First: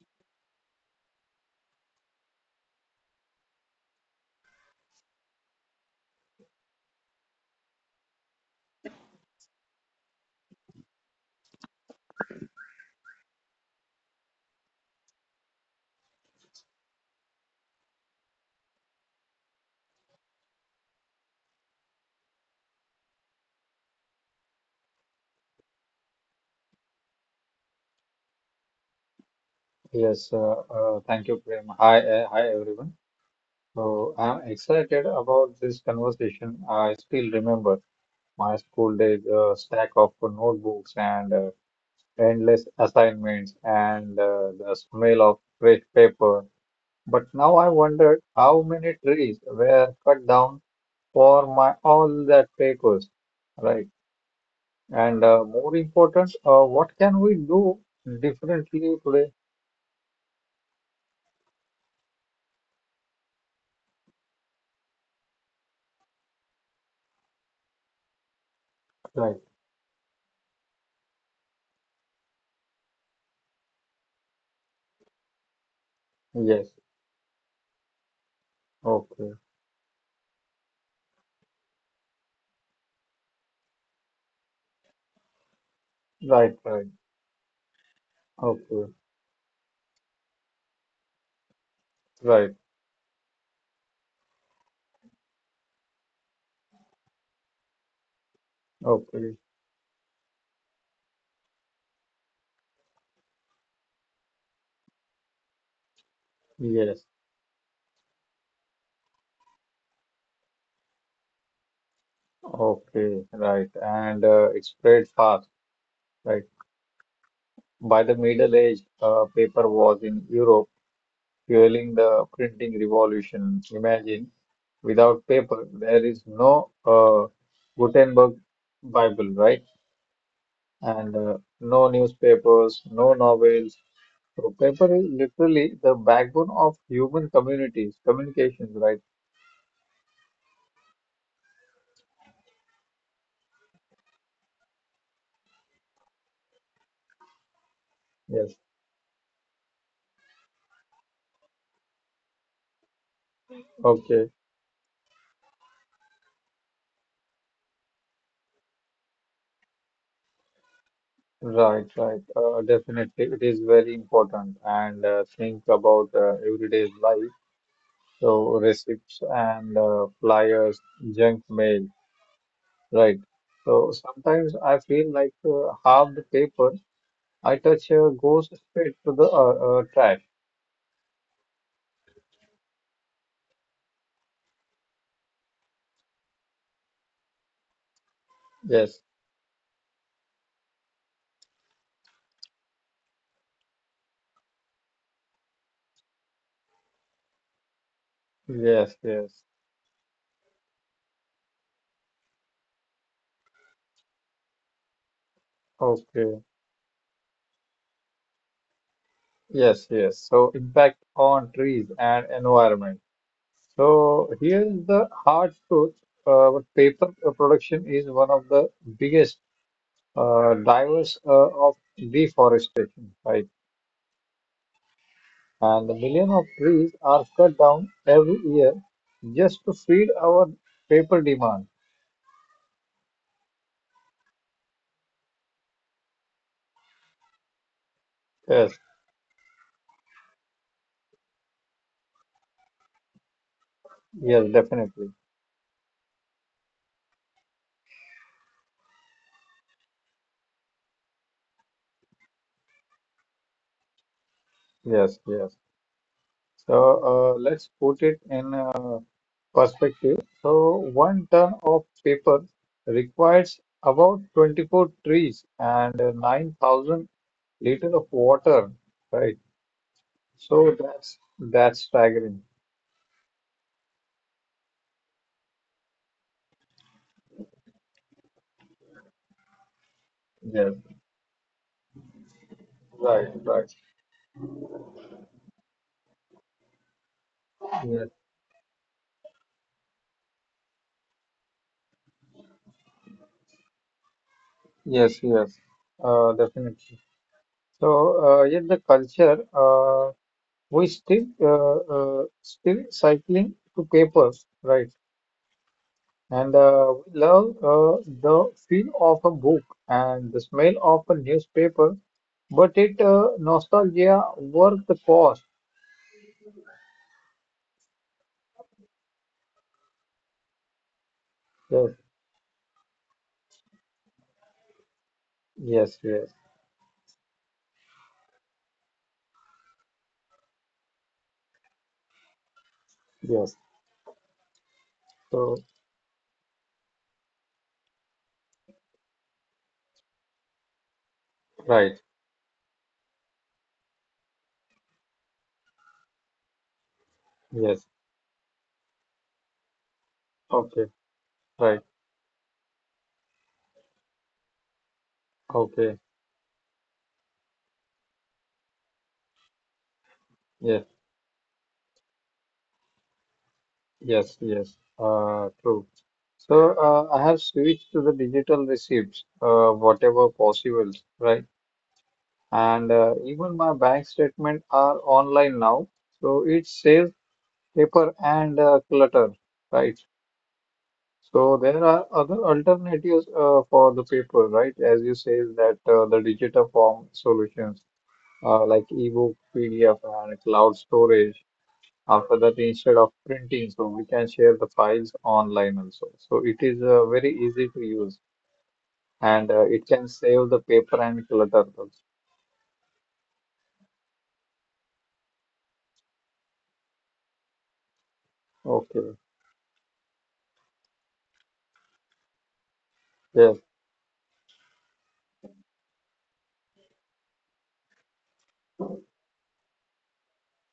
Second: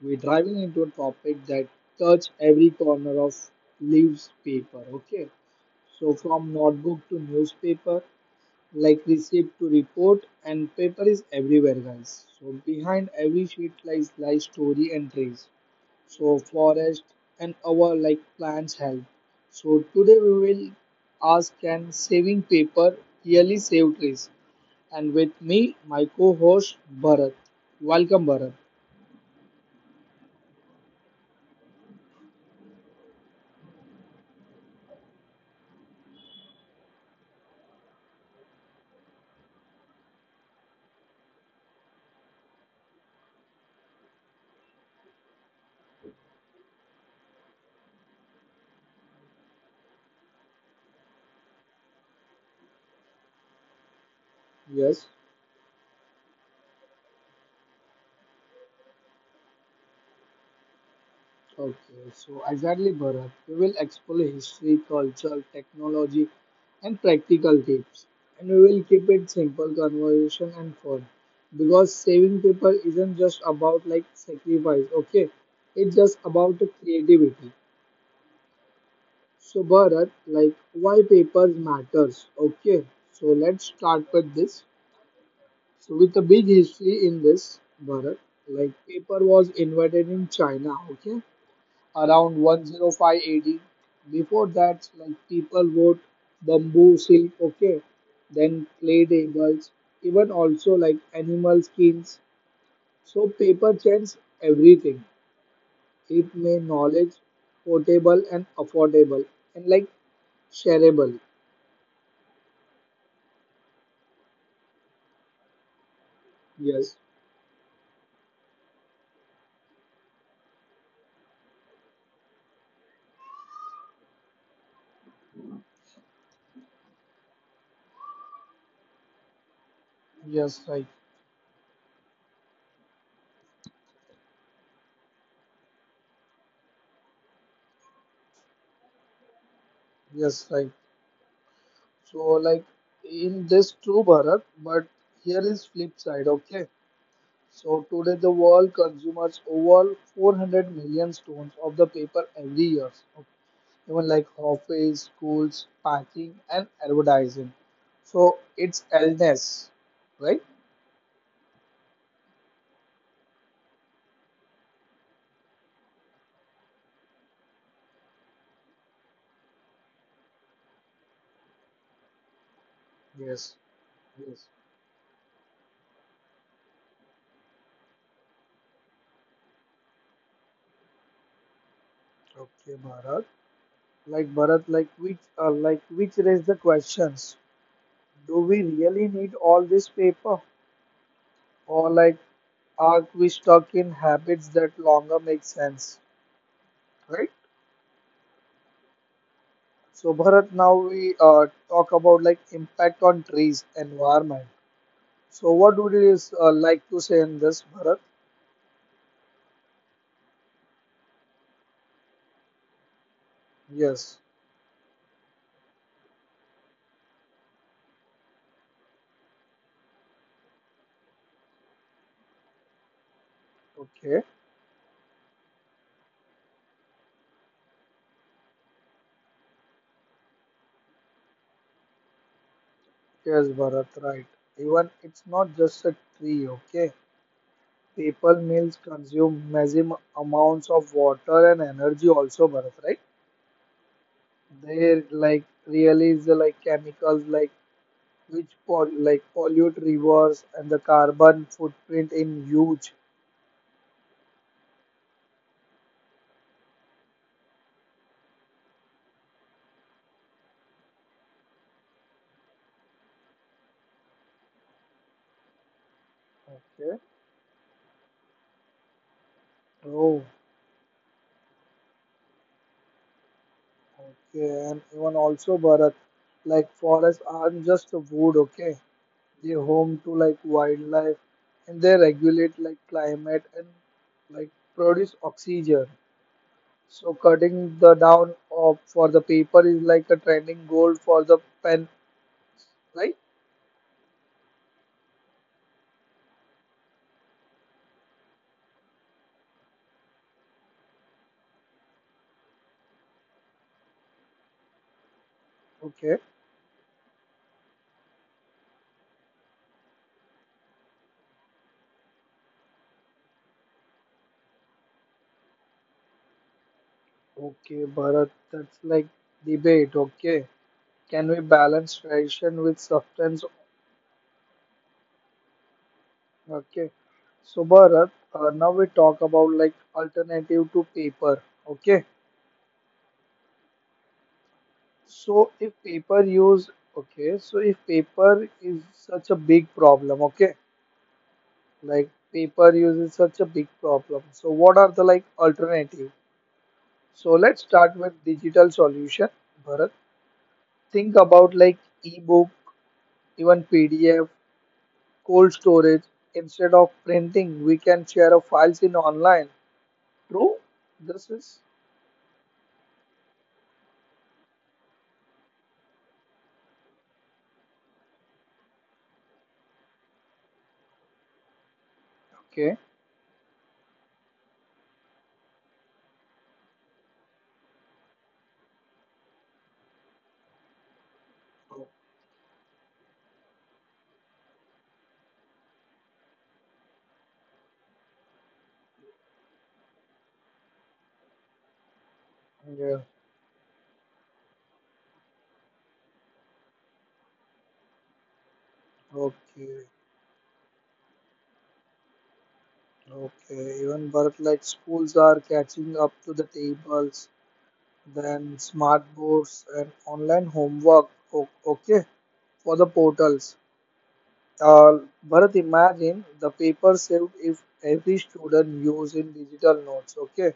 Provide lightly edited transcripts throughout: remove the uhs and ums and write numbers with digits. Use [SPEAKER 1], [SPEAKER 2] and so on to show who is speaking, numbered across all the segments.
[SPEAKER 1] We're driving into a topic that touches every corner of leaves paper. Okay, so from notebook to newspaper, like receipt to report, and paper is everywhere, guys. So, behind every sheet lies story and trees. So, forest and our like plants help. So, today we will ask: Can saving paper really save trees? And with me, my co-host Bharat. Welcome, Bharat.
[SPEAKER 2] Yes, thank you, Prem. Hi, hi everyone. So I'm excited about this conversation. I still remember my school days, stack of notebooks and endless assignments and the smell of fresh paper. But now I wondered how many trees were cut down for my all that papers, right?
[SPEAKER 1] Yes.
[SPEAKER 2] And more important, what can we do differently today?
[SPEAKER 1] Okay, so exactly, Bharat. We will explore history, culture, technology, and practical tips, and we will keep it
[SPEAKER 2] Right.
[SPEAKER 1] simple, conversation, and fun. Because saving people isn't just about like sacrifice, okay? It's just about the
[SPEAKER 2] Yes.
[SPEAKER 1] creativity.
[SPEAKER 2] Okay.
[SPEAKER 1] So, Bharat, like why papers matters, okay? So let's start with this. So with a big
[SPEAKER 2] Right, right.
[SPEAKER 1] history in this, Bharat, like
[SPEAKER 2] Okay,
[SPEAKER 1] paper was invented in China, okay, around
[SPEAKER 2] right.
[SPEAKER 1] 105 AD. Before that, like people wrote bamboo silk, okay, then clay
[SPEAKER 2] Okay,
[SPEAKER 1] tables, even also like animal skins. So paper changed everything. It made
[SPEAKER 2] yes.
[SPEAKER 1] knowledge portable and affordable and like shareable.
[SPEAKER 2] Okay, right. And it spread fast, right?
[SPEAKER 1] Yes,
[SPEAKER 2] By the Middle Age, paper was in Europe, fueling the printing revolution. Imagine, without paper, there is no Gutenberg Bible, right?
[SPEAKER 1] yes, right,
[SPEAKER 2] And no newspapers, no novels. So paper is literally the backbone of human communities, communications, right?
[SPEAKER 1] yes, right. So like in this true Bharat, but here is flip side, okay? So today the
[SPEAKER 2] Yes.
[SPEAKER 1] world consumes over 400 million stones of the paper every year. Okay? Even like
[SPEAKER 2] Okay.
[SPEAKER 1] office, schools, packing and advertising. So it's illness, right?
[SPEAKER 2] Right, right. Definitely, it is very important. And think about everyday life. So receipts and flyers, junk mail, right?
[SPEAKER 1] Yes,
[SPEAKER 2] So sometimes
[SPEAKER 1] yes.
[SPEAKER 2] I feel like half the paper I touch goes straight to the trash.
[SPEAKER 1] Okay, Bharat. Like Bharat, like which raise the questions. Do we
[SPEAKER 2] Yes,
[SPEAKER 1] really need all this paper? Or like, are we stuck in habits that longer make sense, right?
[SPEAKER 2] yes, yes.
[SPEAKER 1] So Bharat, now we talk about like impact on trees, environment. So what would you
[SPEAKER 2] Okay.
[SPEAKER 1] like to say in this, Bharat?
[SPEAKER 2] Yes, yes. So impact on trees and environment. So
[SPEAKER 1] Yes.
[SPEAKER 2] here's the hard truth. Paper production is one of the biggest divers of deforestation, right?
[SPEAKER 1] Okay.
[SPEAKER 2] And the million of trees are cut down every year just to feed our paper demand.
[SPEAKER 1] Yes, Bharat. Right. Even it's not just a tree. Okay.
[SPEAKER 2] Yes,
[SPEAKER 1] People meals consume massive amounts of water and energy also, Bharat. Right?
[SPEAKER 2] yes, definitely.
[SPEAKER 1] They like really is like chemicals like which pol like pollute rivers and the carbon footprint in huge.
[SPEAKER 2] Yes, yes. So let's put it in perspective. So one ton of paper requires about 24 trees and 9,000
[SPEAKER 1] Okay.
[SPEAKER 2] liter of water, right?
[SPEAKER 1] Oh,
[SPEAKER 2] So that's staggering.
[SPEAKER 1] okay. And even also, Bharat, like forests aren't just wood, okay? They home to like
[SPEAKER 2] Yes,
[SPEAKER 1] wildlife and they regulate like
[SPEAKER 2] right,
[SPEAKER 1] climate
[SPEAKER 2] right.
[SPEAKER 1] and like produce oxygen. So cutting the
[SPEAKER 2] Yes.
[SPEAKER 1] down of for the paper is like a trending goal for the pen, right?
[SPEAKER 2] Yes, yes, definitely. So, yet the culture, we still cycling to papers, right?
[SPEAKER 1] Okay,
[SPEAKER 2] And we love the feel of a book and the smell of a newspaper, but it nostalgia worth the cost.
[SPEAKER 1] okay, Bharat, that's like debate, okay. Can we
[SPEAKER 2] Yes,
[SPEAKER 1] balance tradition with substance?
[SPEAKER 2] yes, yes,
[SPEAKER 1] Okay. So Bharat, now we talk about like alternative to paper. Okay.
[SPEAKER 2] yes. So,
[SPEAKER 1] So if paper use, okay. So if paper is such a big problem, okay.
[SPEAKER 2] right.
[SPEAKER 1] Like paper use is such a big problem. So what are the like alternative? So let's
[SPEAKER 2] Yes.
[SPEAKER 1] start with digital solution. Bharat,
[SPEAKER 2] Okay.
[SPEAKER 1] think about
[SPEAKER 2] Right.
[SPEAKER 1] like ebook, even PDF, cold
[SPEAKER 2] Okay.
[SPEAKER 1] storage. Instead of printing, we can share our files in online True?
[SPEAKER 2] Yes.
[SPEAKER 1] This is
[SPEAKER 2] Yes, yes, true. So I have switched to the digital receipts, whatever possible, right? And
[SPEAKER 1] Okay.
[SPEAKER 2] even my bank statement are online now, so it saves paper and clutter, right? So there are other alternatives for the paper, right? As you say that the digital form solutions like ebook, PDF, and cloud storage. After that, instead of
[SPEAKER 1] Yeah,
[SPEAKER 2] printing, so we can share the files online also. So it is very easy to use and it
[SPEAKER 1] okay,
[SPEAKER 2] can save the paper and clutter also.
[SPEAKER 1] okay. Even but like schools are catching up to the tables, then
[SPEAKER 2] Okay,
[SPEAKER 1] smart boards and online homework. Okay, for the
[SPEAKER 2] yes,
[SPEAKER 1] portals. Uh, Bharat, imagine the paper saved if every student used in digital notes. Okay,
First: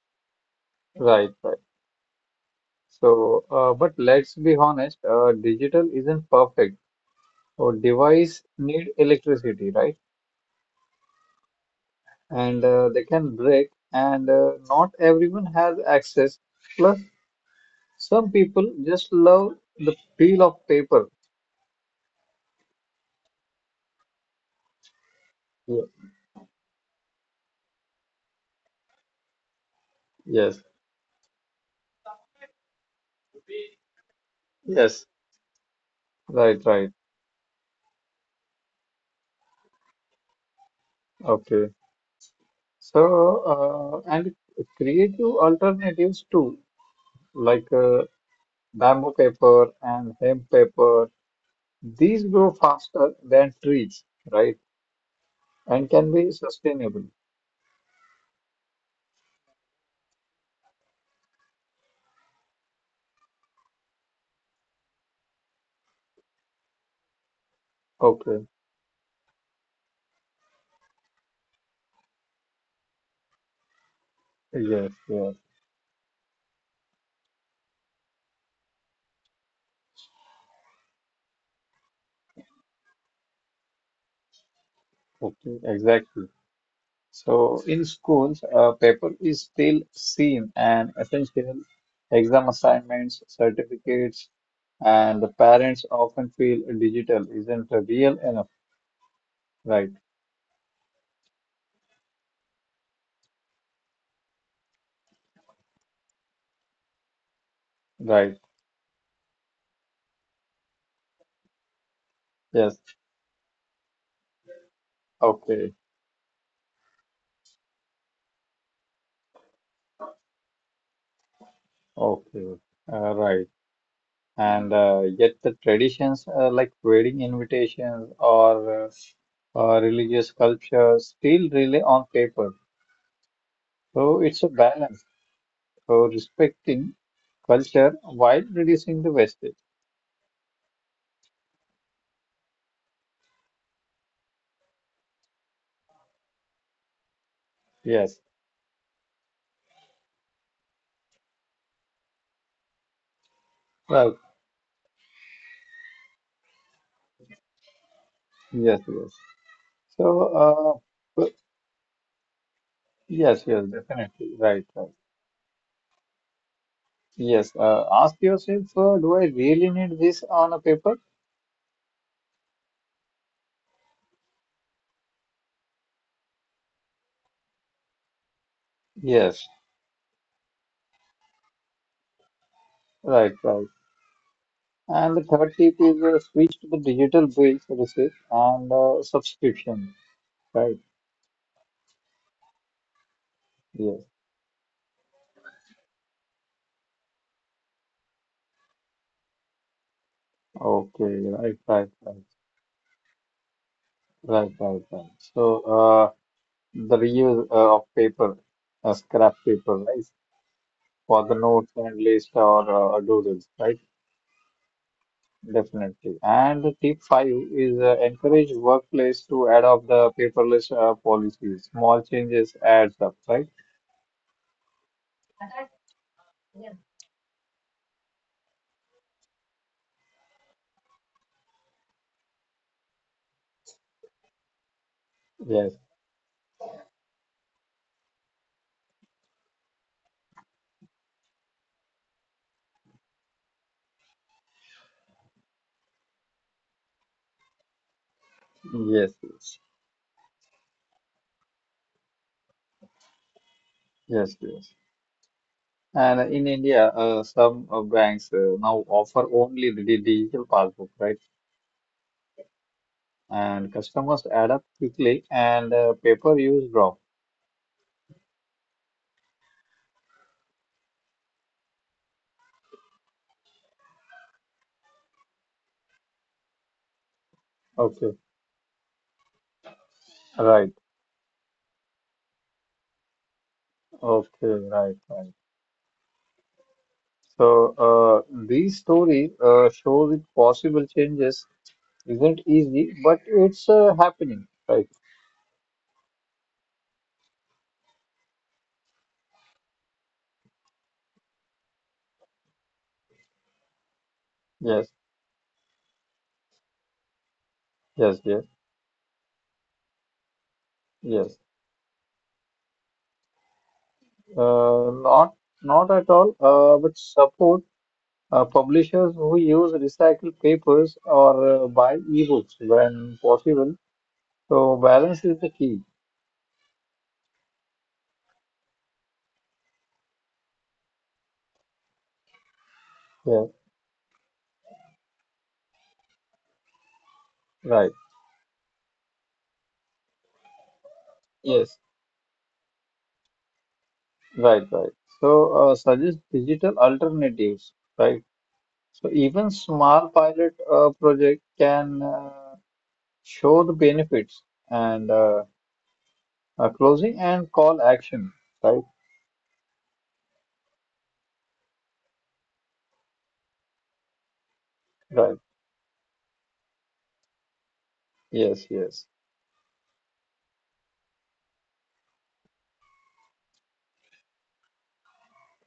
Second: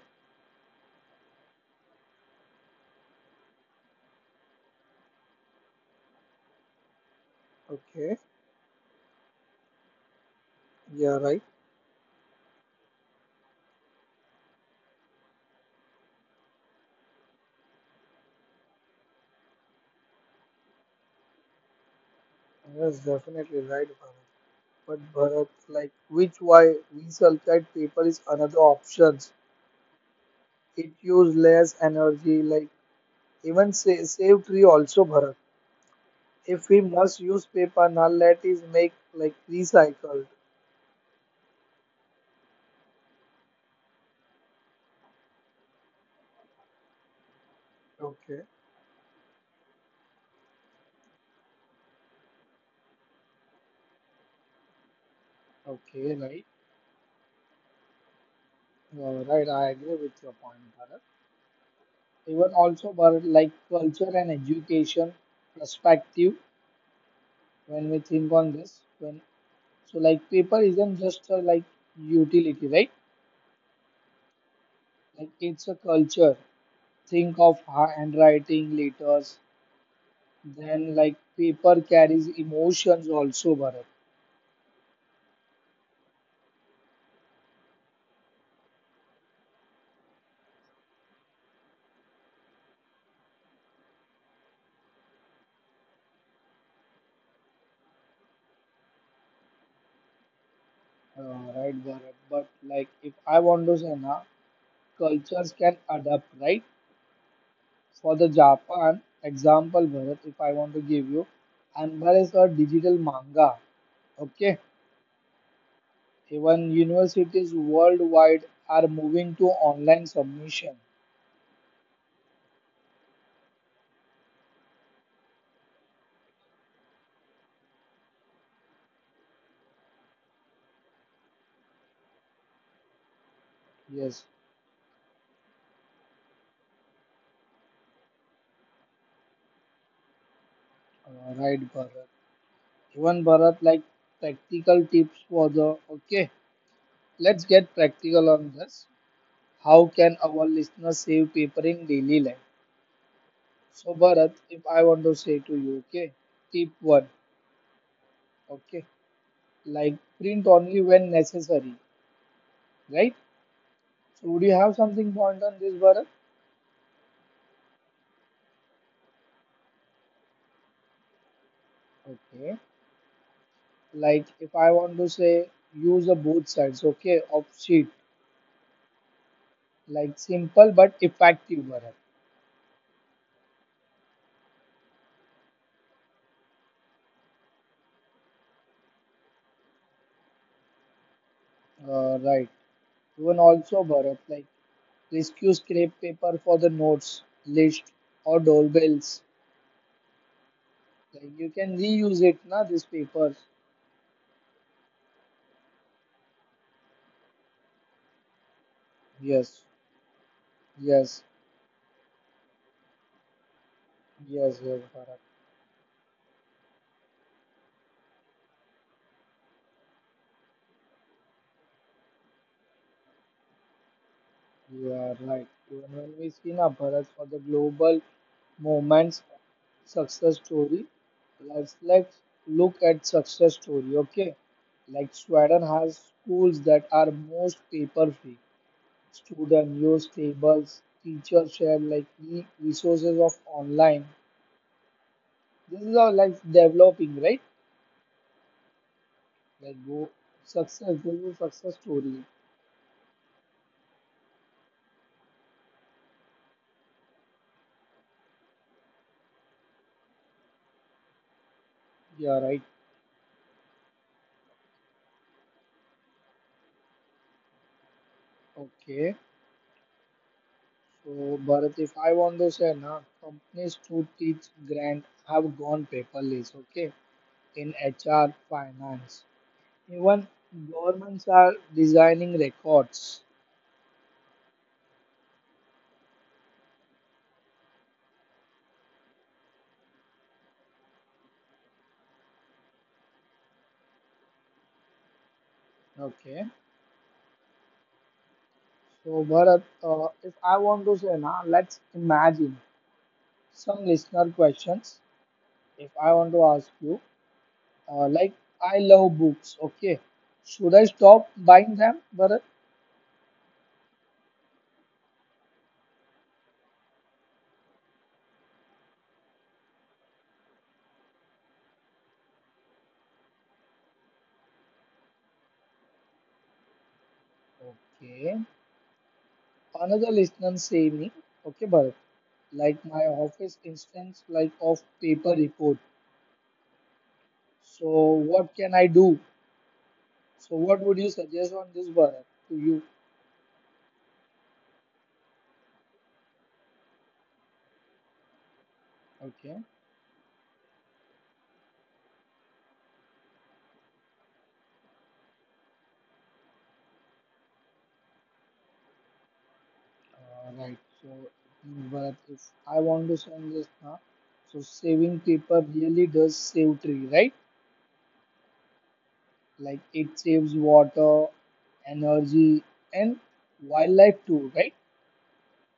[SPEAKER 2] right, right. So, but let's be honest, digital isn't perfect. So
[SPEAKER 1] okay.
[SPEAKER 2] device need electricity, right?
[SPEAKER 1] Yeah, right.
[SPEAKER 2] And they can break and not everyone has access. Plus, some people just love the feel of paper.
[SPEAKER 1] Yes, definitely right, Bharat. But Bharat, like
[SPEAKER 2] Ye-
[SPEAKER 1] which why we sulfide paper is another option.
[SPEAKER 2] Yes,
[SPEAKER 1] It use less energy like even save tree also
[SPEAKER 2] yes,
[SPEAKER 1] bharat if
[SPEAKER 2] right,
[SPEAKER 1] we
[SPEAKER 2] right.
[SPEAKER 1] must use paper now let is make like recycled
[SPEAKER 2] Okay. So, and creative alternatives too, like
[SPEAKER 1] okay
[SPEAKER 2] bamboo paper and hemp paper. These grow faster than trees, right? And
[SPEAKER 1] okay
[SPEAKER 2] can be
[SPEAKER 1] right
[SPEAKER 2] sustainable.
[SPEAKER 1] Right I agree with your point bharat even also bharat like culture and education perspective when we think on
[SPEAKER 2] Okay.
[SPEAKER 1] this when so like paper isn't just a, like utility right
[SPEAKER 2] Yes,
[SPEAKER 1] like
[SPEAKER 2] yes.
[SPEAKER 1] it's a culture think of handwriting letters. Then like paper carries emotions also, Bharat.
[SPEAKER 2] Okay, exactly. So, in schools, paper is still seen and essential. Exam assignments, certificates, and the parents often feel digital isn't real enough. Right,
[SPEAKER 1] Right, Bharat. But like if I want to say na, cultures can adapt, right?
[SPEAKER 2] right.
[SPEAKER 1] For the Japan example, Bharat, if I want to give you, embrace a
[SPEAKER 2] Yes.
[SPEAKER 1] digital manga. Okay.
[SPEAKER 2] Okay.
[SPEAKER 1] Even universities worldwide are moving to online submission.
[SPEAKER 2] Okay, okay. Right. And yet the traditions like wedding invitations or religious culture still rely on paper. So
[SPEAKER 1] Yes.
[SPEAKER 2] it's a balance. So respecting culture while reducing the wastage.
[SPEAKER 1] Right, Bharat. Even Bharat, like practical tips for the. Okay. Let's get
[SPEAKER 2] Yes,
[SPEAKER 1] practical on this. How can our listeners save paper in daily life? So,
[SPEAKER 2] right.
[SPEAKER 1] Bharat, if I want to say to you, okay, tip one,
[SPEAKER 2] Yes,
[SPEAKER 1] okay,
[SPEAKER 2] yes.
[SPEAKER 1] like print
[SPEAKER 2] So,
[SPEAKER 1] only when
[SPEAKER 2] uh, uh,
[SPEAKER 1] necessary, right?
[SPEAKER 2] yes, yes, definitely.
[SPEAKER 1] So, would you
[SPEAKER 2] Right,
[SPEAKER 1] have
[SPEAKER 2] right.
[SPEAKER 1] something point on this, Bharat?
[SPEAKER 2] Yes, ask yourself, do I really need this on a paper?
[SPEAKER 1] Okay, like if I want to say use the both sides, okay, of sheet,
[SPEAKER 2] Yes,
[SPEAKER 1] like simple but effective, Bharat.
[SPEAKER 2] right, right. And the third tip is switch to the digital bill services and subscription, right?
[SPEAKER 1] Right. Even also,
[SPEAKER 2] Yes.
[SPEAKER 1] Bharat, like rescue scrap paper for the notes, list, or doorbells.
[SPEAKER 2] Okay.
[SPEAKER 1] Like you
[SPEAKER 2] Right.
[SPEAKER 1] can
[SPEAKER 2] Right.
[SPEAKER 1] reuse
[SPEAKER 2] Right.
[SPEAKER 1] it, na, these papers.
[SPEAKER 2] Right. Right. Right. So the reuse of paper, scrap
[SPEAKER 1] Yes,
[SPEAKER 2] paper, right?
[SPEAKER 1] yes,
[SPEAKER 2] For the notes and list or doodles, right?
[SPEAKER 1] yes, yes, Bharat.
[SPEAKER 2] Definitely. And the tip five is encourage workplace to adopt the paperless policies. Small changes adds up, right?
[SPEAKER 1] You are right. Even when we see now
[SPEAKER 2] Yes.
[SPEAKER 1] Bharat for the global movement's success story, let's look at success story. Okay, like Sweden has schools that are most paper free. Student use tables, teachers share like e resources of online. This is all like developing, right?
[SPEAKER 2] Yes. Yes.
[SPEAKER 1] Like go success, global success story.
[SPEAKER 2] Yes. Yes. And in India, some banks now offer only the digital passbook, right?
[SPEAKER 1] Yeah, right.
[SPEAKER 2] And customers adapt quickly and paper use drop.
[SPEAKER 1] Okay. So, Bharat, if I want to say, na, companies to teach grant have gone paperless, okay, in
[SPEAKER 2] Okay,
[SPEAKER 1] HR, finance. Even
[SPEAKER 2] right.
[SPEAKER 1] governments are designing records,
[SPEAKER 2] Okay, right, right. So these stories show that possible changes isn't easy, but it's happening, right?
[SPEAKER 1] okay. So, Bharat, if I want to say, na, let's imagine some listener
[SPEAKER 2] Yes,
[SPEAKER 1] questions. If I want to ask you,
[SPEAKER 2] yes, yes,
[SPEAKER 1] like, I love books, okay. Should I
[SPEAKER 2] yes.
[SPEAKER 1] stop buying them, Bharat?
[SPEAKER 2] Uh, not not at all, but support. Publishers who use recycled papers or buy ebooks when possible. So balance is the key.
[SPEAKER 1] Okay. Another listener say me, okay, Bharat. Like my
[SPEAKER 2] Yeah,
[SPEAKER 1] office instance like of paper report
[SPEAKER 2] right.
[SPEAKER 1] so what can I do so what would you suggest on
[SPEAKER 2] Yes,
[SPEAKER 1] this Bharat to you
[SPEAKER 2] right, right. So suggest digital alternatives, right? So even
[SPEAKER 1] okay,
[SPEAKER 2] small pilot project can show the benefits and closing and call action, right?
[SPEAKER 1] right so Bharat if I want to send this now so saving
[SPEAKER 2] Right.
[SPEAKER 1] paper really does save tree right
[SPEAKER 2] Yes, yes,
[SPEAKER 1] like it saves water energy and wildlife too right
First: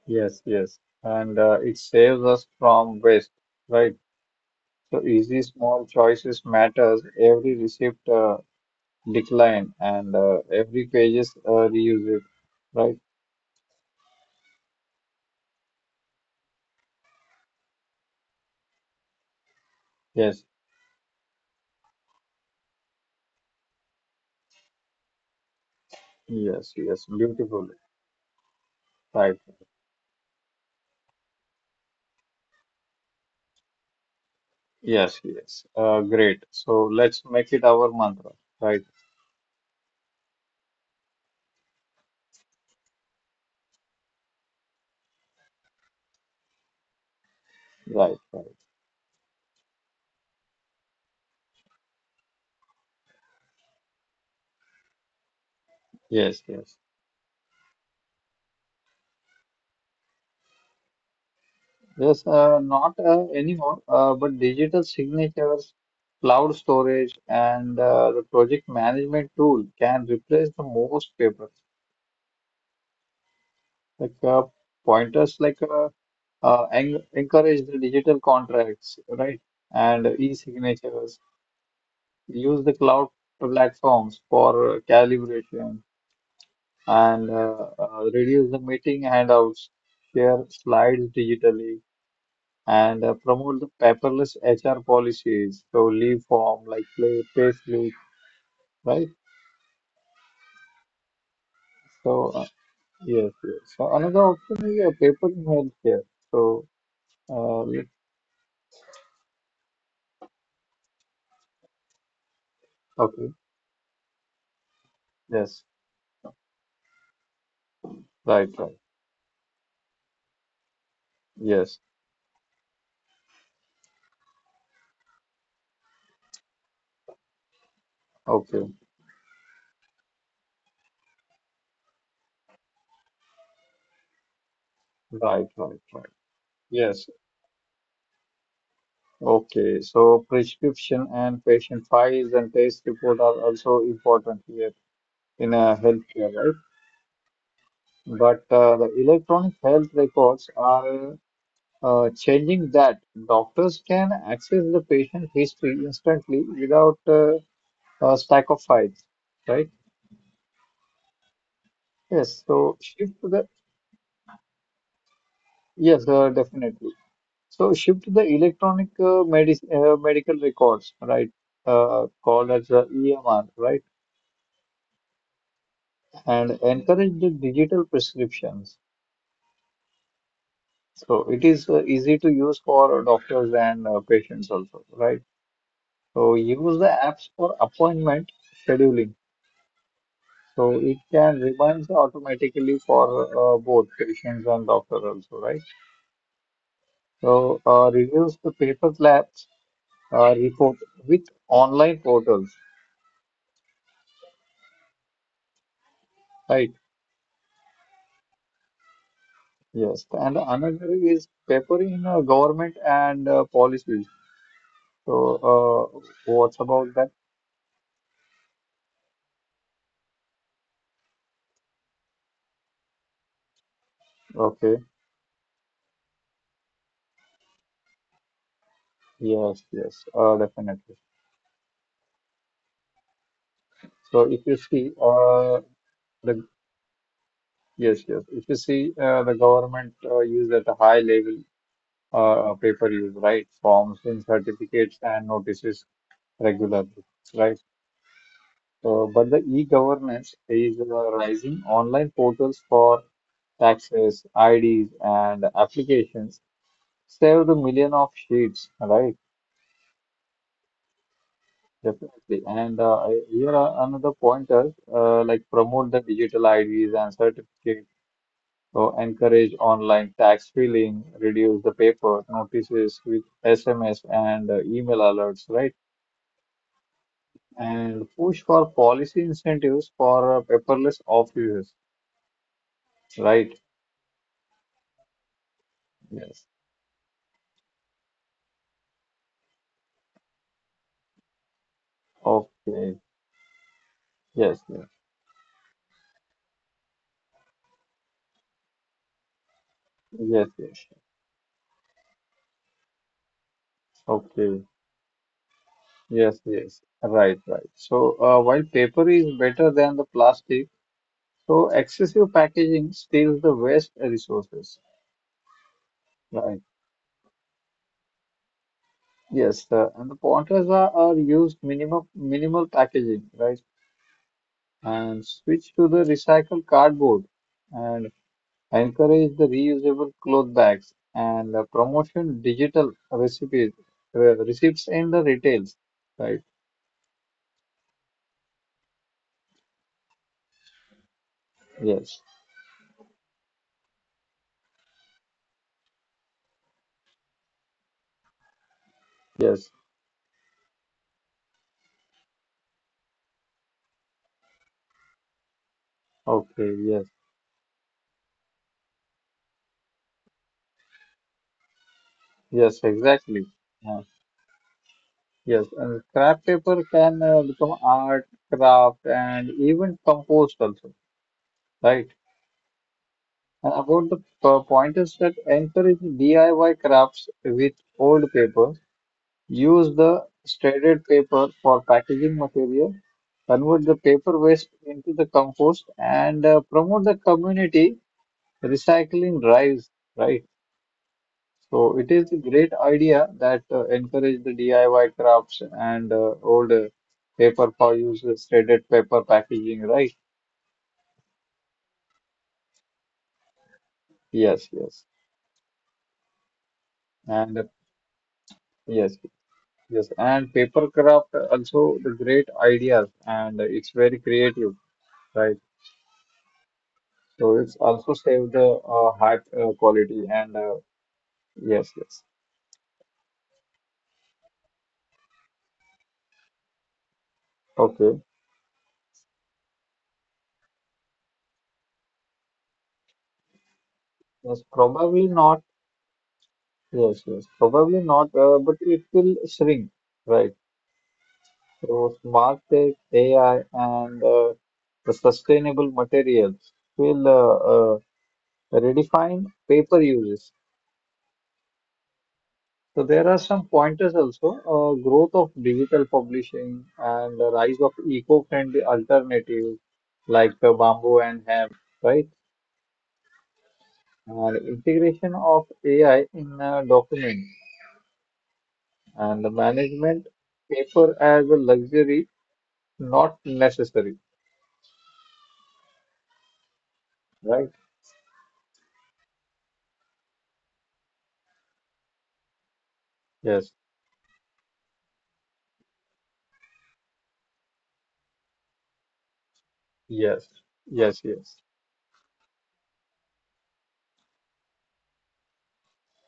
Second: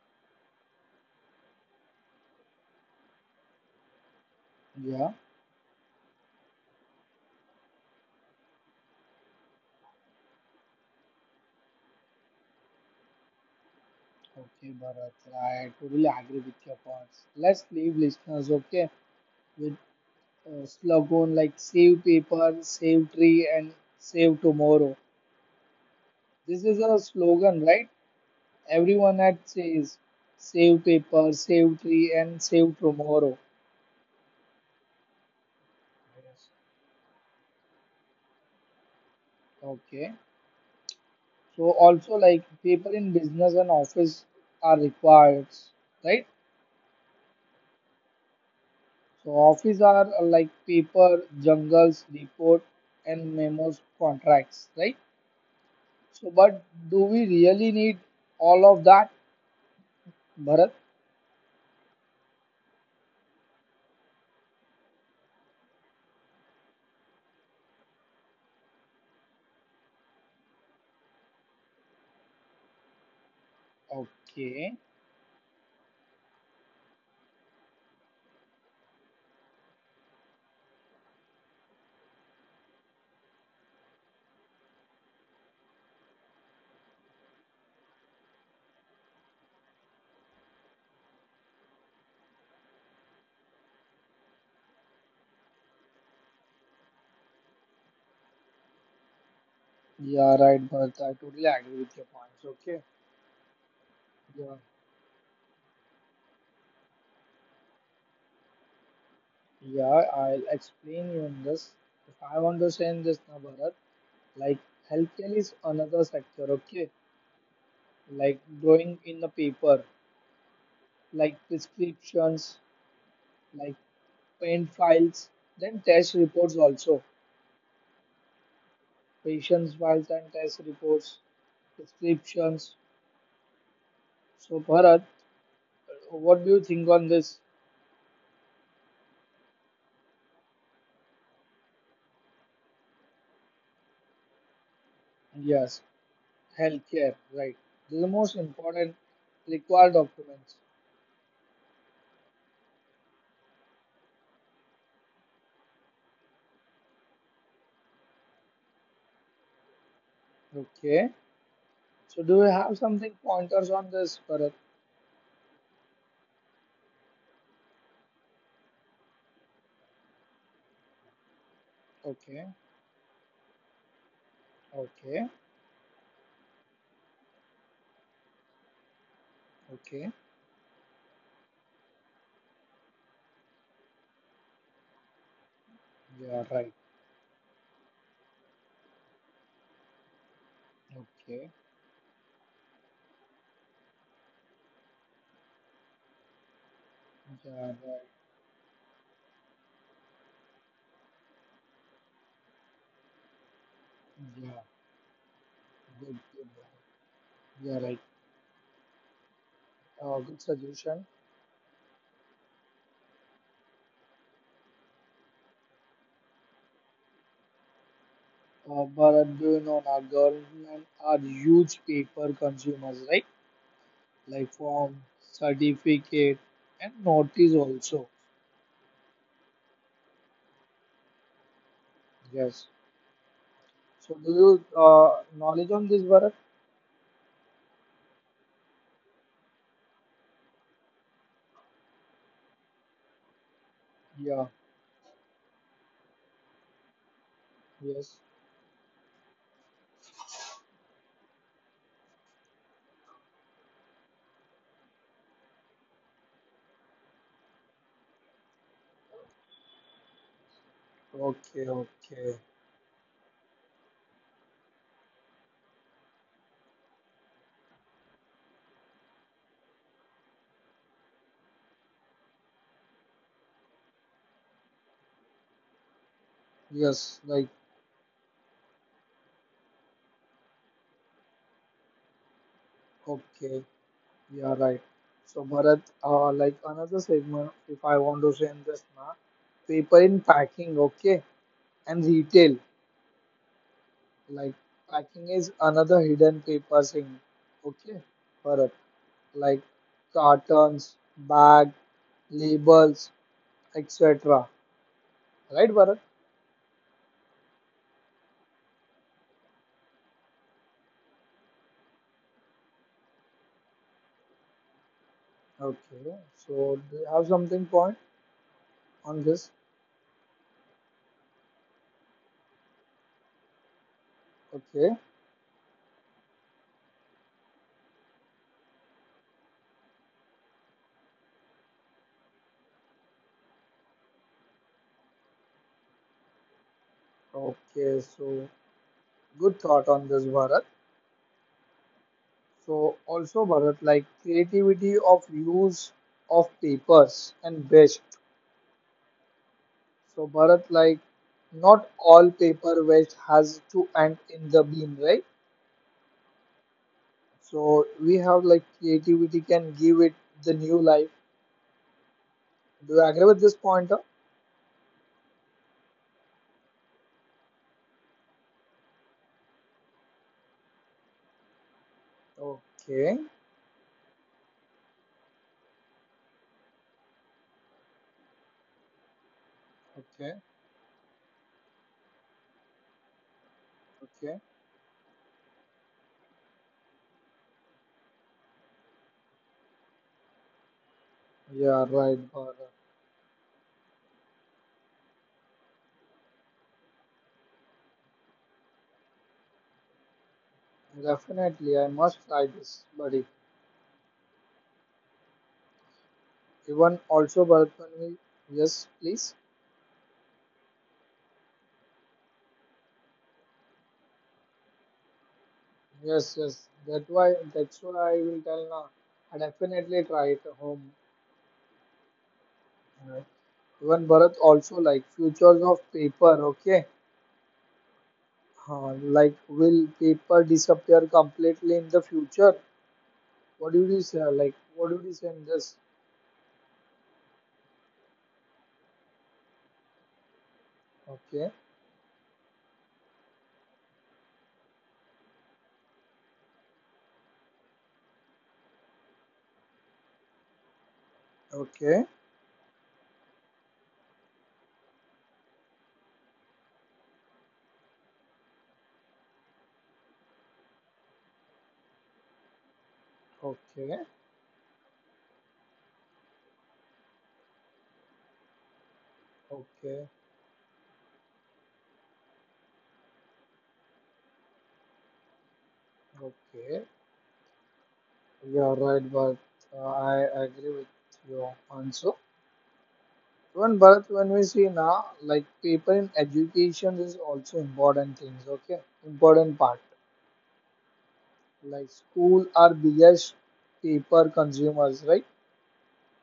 [SPEAKER 2] yes, yes. And it saves us from waste, right? So
[SPEAKER 1] yeah
[SPEAKER 2] easy small choices matters. Every receipt decline and every pages reuse it. Right?
[SPEAKER 1] okay Bharat I totally agree with your points let's leave listeners okay with
[SPEAKER 2] Yes.
[SPEAKER 1] slogan like save paper, save tree, and save tomorrow. This
[SPEAKER 2] Yes.
[SPEAKER 1] is a
[SPEAKER 2] Yes.
[SPEAKER 1] slogan,
[SPEAKER 2] Beautiful.
[SPEAKER 1] right? Everyone at
[SPEAKER 2] Right.
[SPEAKER 1] says save paper, save tree, and save tomorrow.
[SPEAKER 2] Yes. Yes. Great. So let's make it our mantra. Right.
[SPEAKER 1] Okay. So also like paper in business and office are required, right?
[SPEAKER 2] Right. Right.
[SPEAKER 1] So office are like paper, jungles, report and memos, contracts, right?
[SPEAKER 2] Yes.
[SPEAKER 1] So
[SPEAKER 2] Yes.
[SPEAKER 1] but do we really need all of that, Bharat?
[SPEAKER 2] Yes. Not anymore. But digital signatures, cloud storage, and the project management tool can replace the most paper. Like
[SPEAKER 1] Okay.
[SPEAKER 2] pointers, like. Encourage the digital contracts, right? And e-signatures. Use the cloud platforms for calibration and reduce the meeting handouts, share slides digitally, and promote the paperless HR policies. So leave form like play, payslip, right?
[SPEAKER 1] Yeah, right, but I totally agree with your
[SPEAKER 2] So
[SPEAKER 1] points. Okay.
[SPEAKER 2] yes, yes. So another option
[SPEAKER 1] Yeah,
[SPEAKER 2] is a paper in healthcare. So uh, let-
[SPEAKER 1] yeah, I'll explain you on this. If I want to say in this
[SPEAKER 2] okay,
[SPEAKER 1] now, Bharat, like healthcare is
[SPEAKER 2] yes,
[SPEAKER 1] another sector, okay? Like
[SPEAKER 2] right, right,
[SPEAKER 1] drawing in the paper, like
[SPEAKER 2] yes,
[SPEAKER 1] prescriptions, like pain files, then test reports also.
[SPEAKER 2] okay,
[SPEAKER 1] Patients' files and test reports, prescriptions. So Bharat,
[SPEAKER 2] right, right, right.
[SPEAKER 1] what do you think
[SPEAKER 2] Yes.
[SPEAKER 1] on this?
[SPEAKER 2] Okay. So prescription and patient files and test report are also important here in a
[SPEAKER 1] Yes.
[SPEAKER 2] healthcare, right?
[SPEAKER 1] Healthcare, right? This is the most
[SPEAKER 2] But the
[SPEAKER 1] important
[SPEAKER 2] electronic health
[SPEAKER 1] required
[SPEAKER 2] records
[SPEAKER 1] documents.
[SPEAKER 2] are changing that. Doctors can access the patient history instantly without a stack of files, right?
[SPEAKER 1] Okay. So do
[SPEAKER 2] Yes.
[SPEAKER 1] you
[SPEAKER 2] So
[SPEAKER 1] have something
[SPEAKER 2] shift to the
[SPEAKER 1] pointers on this, Bharat?
[SPEAKER 2] yes, definitely. So shift to the electronic medical records, right? Called
[SPEAKER 1] Okay.
[SPEAKER 2] as the EMR, right?
[SPEAKER 1] Okay.
[SPEAKER 2] And encourage the digital prescriptions.
[SPEAKER 1] Okay.
[SPEAKER 2] So it is easy to use for doctors and patients also, right? So
[SPEAKER 1] Yeah, right.
[SPEAKER 2] use the apps for appointment scheduling. So it can
[SPEAKER 1] Okay.
[SPEAKER 2] reminds automatically for both patients and doctor also, right? So
[SPEAKER 1] Yeah, right.
[SPEAKER 2] reduce the paper labs report with online portals,
[SPEAKER 1] Yeah. Good. Good,
[SPEAKER 2] right?
[SPEAKER 1] yeah, right.
[SPEAKER 2] Yes, and
[SPEAKER 1] Good
[SPEAKER 2] another
[SPEAKER 1] suggestion.
[SPEAKER 2] is paper in government and policies. So what's about that?
[SPEAKER 1] Bharat, do you know now government are huge paper consumers, right? Like
[SPEAKER 2] Okay.
[SPEAKER 1] form, certificate, and notice also.
[SPEAKER 2] Yes, yes, definitely.
[SPEAKER 1] Yes. So
[SPEAKER 2] So
[SPEAKER 1] do
[SPEAKER 2] if you
[SPEAKER 1] you
[SPEAKER 2] see,
[SPEAKER 1] knowledge on this, Bharat?
[SPEAKER 2] the yes, yes, if you see, the government use at a high level paper use, right? Forms and
[SPEAKER 1] Yeah.
[SPEAKER 2] certificates and notices regularly, right?
[SPEAKER 1] Yes.
[SPEAKER 2] So, but the e-governance is rising online portals for taxes, IDs, and applications save the million of sheets, right?
[SPEAKER 1] Okay. Okay.
[SPEAKER 2] Definitely. And here are another pointer, like promote the digital IDs and certificates. So encourage online tax filing, reduce the paper notices with SMS and email alerts, right?
[SPEAKER 1] Yes. Like.
[SPEAKER 2] And push for policy incentives for paperless offices, right?
[SPEAKER 1] Okay. Yeah. Right. So Bharat,
[SPEAKER 2] Yes.
[SPEAKER 1] like another segment, if I want to say in this now, paper in packing. Okay. And retail.
[SPEAKER 2] Okay.
[SPEAKER 1] Like
[SPEAKER 2] Yes. Yes.
[SPEAKER 1] packing is another hidden paper thing. Okay. Bharat. Like
[SPEAKER 2] Yes. Yes.
[SPEAKER 1] cartons,
[SPEAKER 2] Yes.
[SPEAKER 1] bag, labels, etc.
[SPEAKER 2] Okay.
[SPEAKER 1] Right, Bharat?
[SPEAKER 2] Yes. Yes. Right. Right. So while paper is better than the plastic, so excessive packaging steals the waste resources,
[SPEAKER 1] Okay.
[SPEAKER 2] right?
[SPEAKER 1] So do you have something point on this?
[SPEAKER 2] Yes, the pointers are used minimal packaging, right?
[SPEAKER 1] Okay.
[SPEAKER 2] And switch to the recycled cardboard and encourage the reusable cloth bags and promotion digital recipes receipts in the retails, right?
[SPEAKER 1] Okay. So. Good thought on this, Bharat.
[SPEAKER 2] Yes,
[SPEAKER 1] So, also, Bharat, like creativity of use of papers and waste.
[SPEAKER 2] yes,
[SPEAKER 1] So, Bharat, like not all paper waste has to end in the bin, right?
[SPEAKER 2] okay, yes,
[SPEAKER 1] So, we have like creativity can give it the new life.
[SPEAKER 2] yes,
[SPEAKER 1] Do you agree with
[SPEAKER 2] exactly.
[SPEAKER 1] this pointer?
[SPEAKER 2] Yeah. Yes, and scrap paper can become art, craft, and even compost also, right?
[SPEAKER 1] Okay,
[SPEAKER 2] And about the pointers that encourage DIY crafts with old paper, use the
[SPEAKER 1] okay,
[SPEAKER 2] shredded paper for packaging material, convert the paper
[SPEAKER 1] okay.
[SPEAKER 2] waste into the compost, and promote the community recycling drives, right?
[SPEAKER 1] Yeah,
[SPEAKER 2] So it
[SPEAKER 1] right,
[SPEAKER 2] is a
[SPEAKER 1] Bharat.
[SPEAKER 2] great idea that encourage the DIY crafts and old paper for use, shredded paper packaging, right?
[SPEAKER 1] Definitely, I must try this, buddy.
[SPEAKER 2] Yes, yes,
[SPEAKER 1] Even also,
[SPEAKER 2] and uh,
[SPEAKER 1] Bharat, when we yes,
[SPEAKER 2] yes.
[SPEAKER 1] please.
[SPEAKER 2] Yes, and paper craft also the great ideas and it's very creative, right?
[SPEAKER 1] Yes, yes. That why
[SPEAKER 2] So it's
[SPEAKER 1] that's
[SPEAKER 2] also
[SPEAKER 1] why I will
[SPEAKER 2] save the
[SPEAKER 1] tell now. I
[SPEAKER 2] high
[SPEAKER 1] definitely
[SPEAKER 2] quality
[SPEAKER 1] try it at
[SPEAKER 2] and
[SPEAKER 1] home.
[SPEAKER 2] yes, yes.
[SPEAKER 1] Uh, Even Bharat also like futures of paper. Okay,
[SPEAKER 2] Okay.
[SPEAKER 1] like will paper disappear completely in the future? What do you say? Like
[SPEAKER 2] Yes,
[SPEAKER 1] what do you
[SPEAKER 2] probably
[SPEAKER 1] say in
[SPEAKER 2] not.
[SPEAKER 1] this?
[SPEAKER 2] Yes, yes. Probably not, but it will shrink, right?
[SPEAKER 1] Okay,
[SPEAKER 2] So smart tech, AI and the sustainable materials will uh, redefine paper uses.
[SPEAKER 1] okay,
[SPEAKER 2] So there are some pointers also, growth of digital publishing and the rise of eco-friendly alternatives like bamboo and hemp, right?
[SPEAKER 1] okay,
[SPEAKER 2] And integration of AI in documents and the
[SPEAKER 1] okay,
[SPEAKER 2] management paper as a luxury, not necessary,
[SPEAKER 1] okay.
[SPEAKER 2] right?
[SPEAKER 1] You are right, but I agree with your answer.
[SPEAKER 2] Yes,
[SPEAKER 1] Even Bharat, when we see now, like people in education is also important things. Okay, important part.
[SPEAKER 2] yes, yes, yes.
[SPEAKER 1] Like school are biggest paper consumers, right?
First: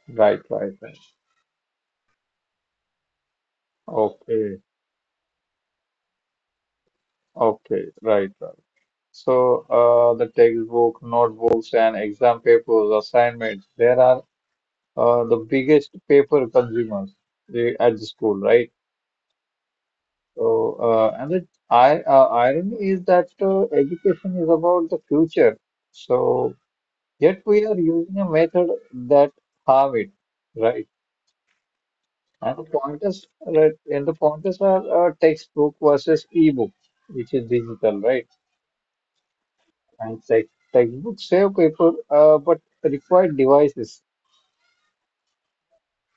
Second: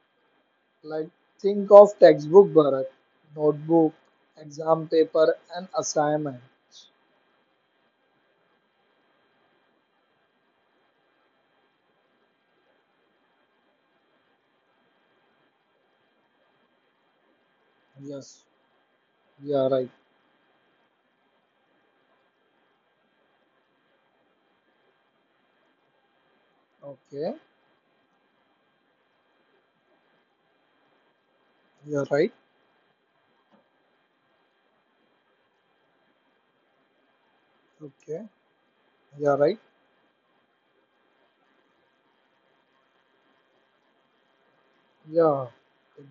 [SPEAKER 2] Right, right, right.
[SPEAKER 1] Like think of textbook, Bharat, notebook,
[SPEAKER 2] Okay,
[SPEAKER 1] exam paper, and assignments.
[SPEAKER 2] okay, right, right. So, the textbook, notebooks, and exam papers, assignments, there are the biggest paper consumers eh, at the school,
[SPEAKER 1] Yes,
[SPEAKER 2] right?
[SPEAKER 1] you are right.
[SPEAKER 2] So, irony is that education is about the future. So,
[SPEAKER 1] Okay,
[SPEAKER 2] yet we are using a method that harm it, right?
[SPEAKER 1] you are right.
[SPEAKER 2] And the pointers, right? And the pointers are textbook versus e-book, which is digital, right?
[SPEAKER 1] Okay, you are right.
[SPEAKER 2] And textbooks save paper, but require devices.
[SPEAKER 1] Yeah,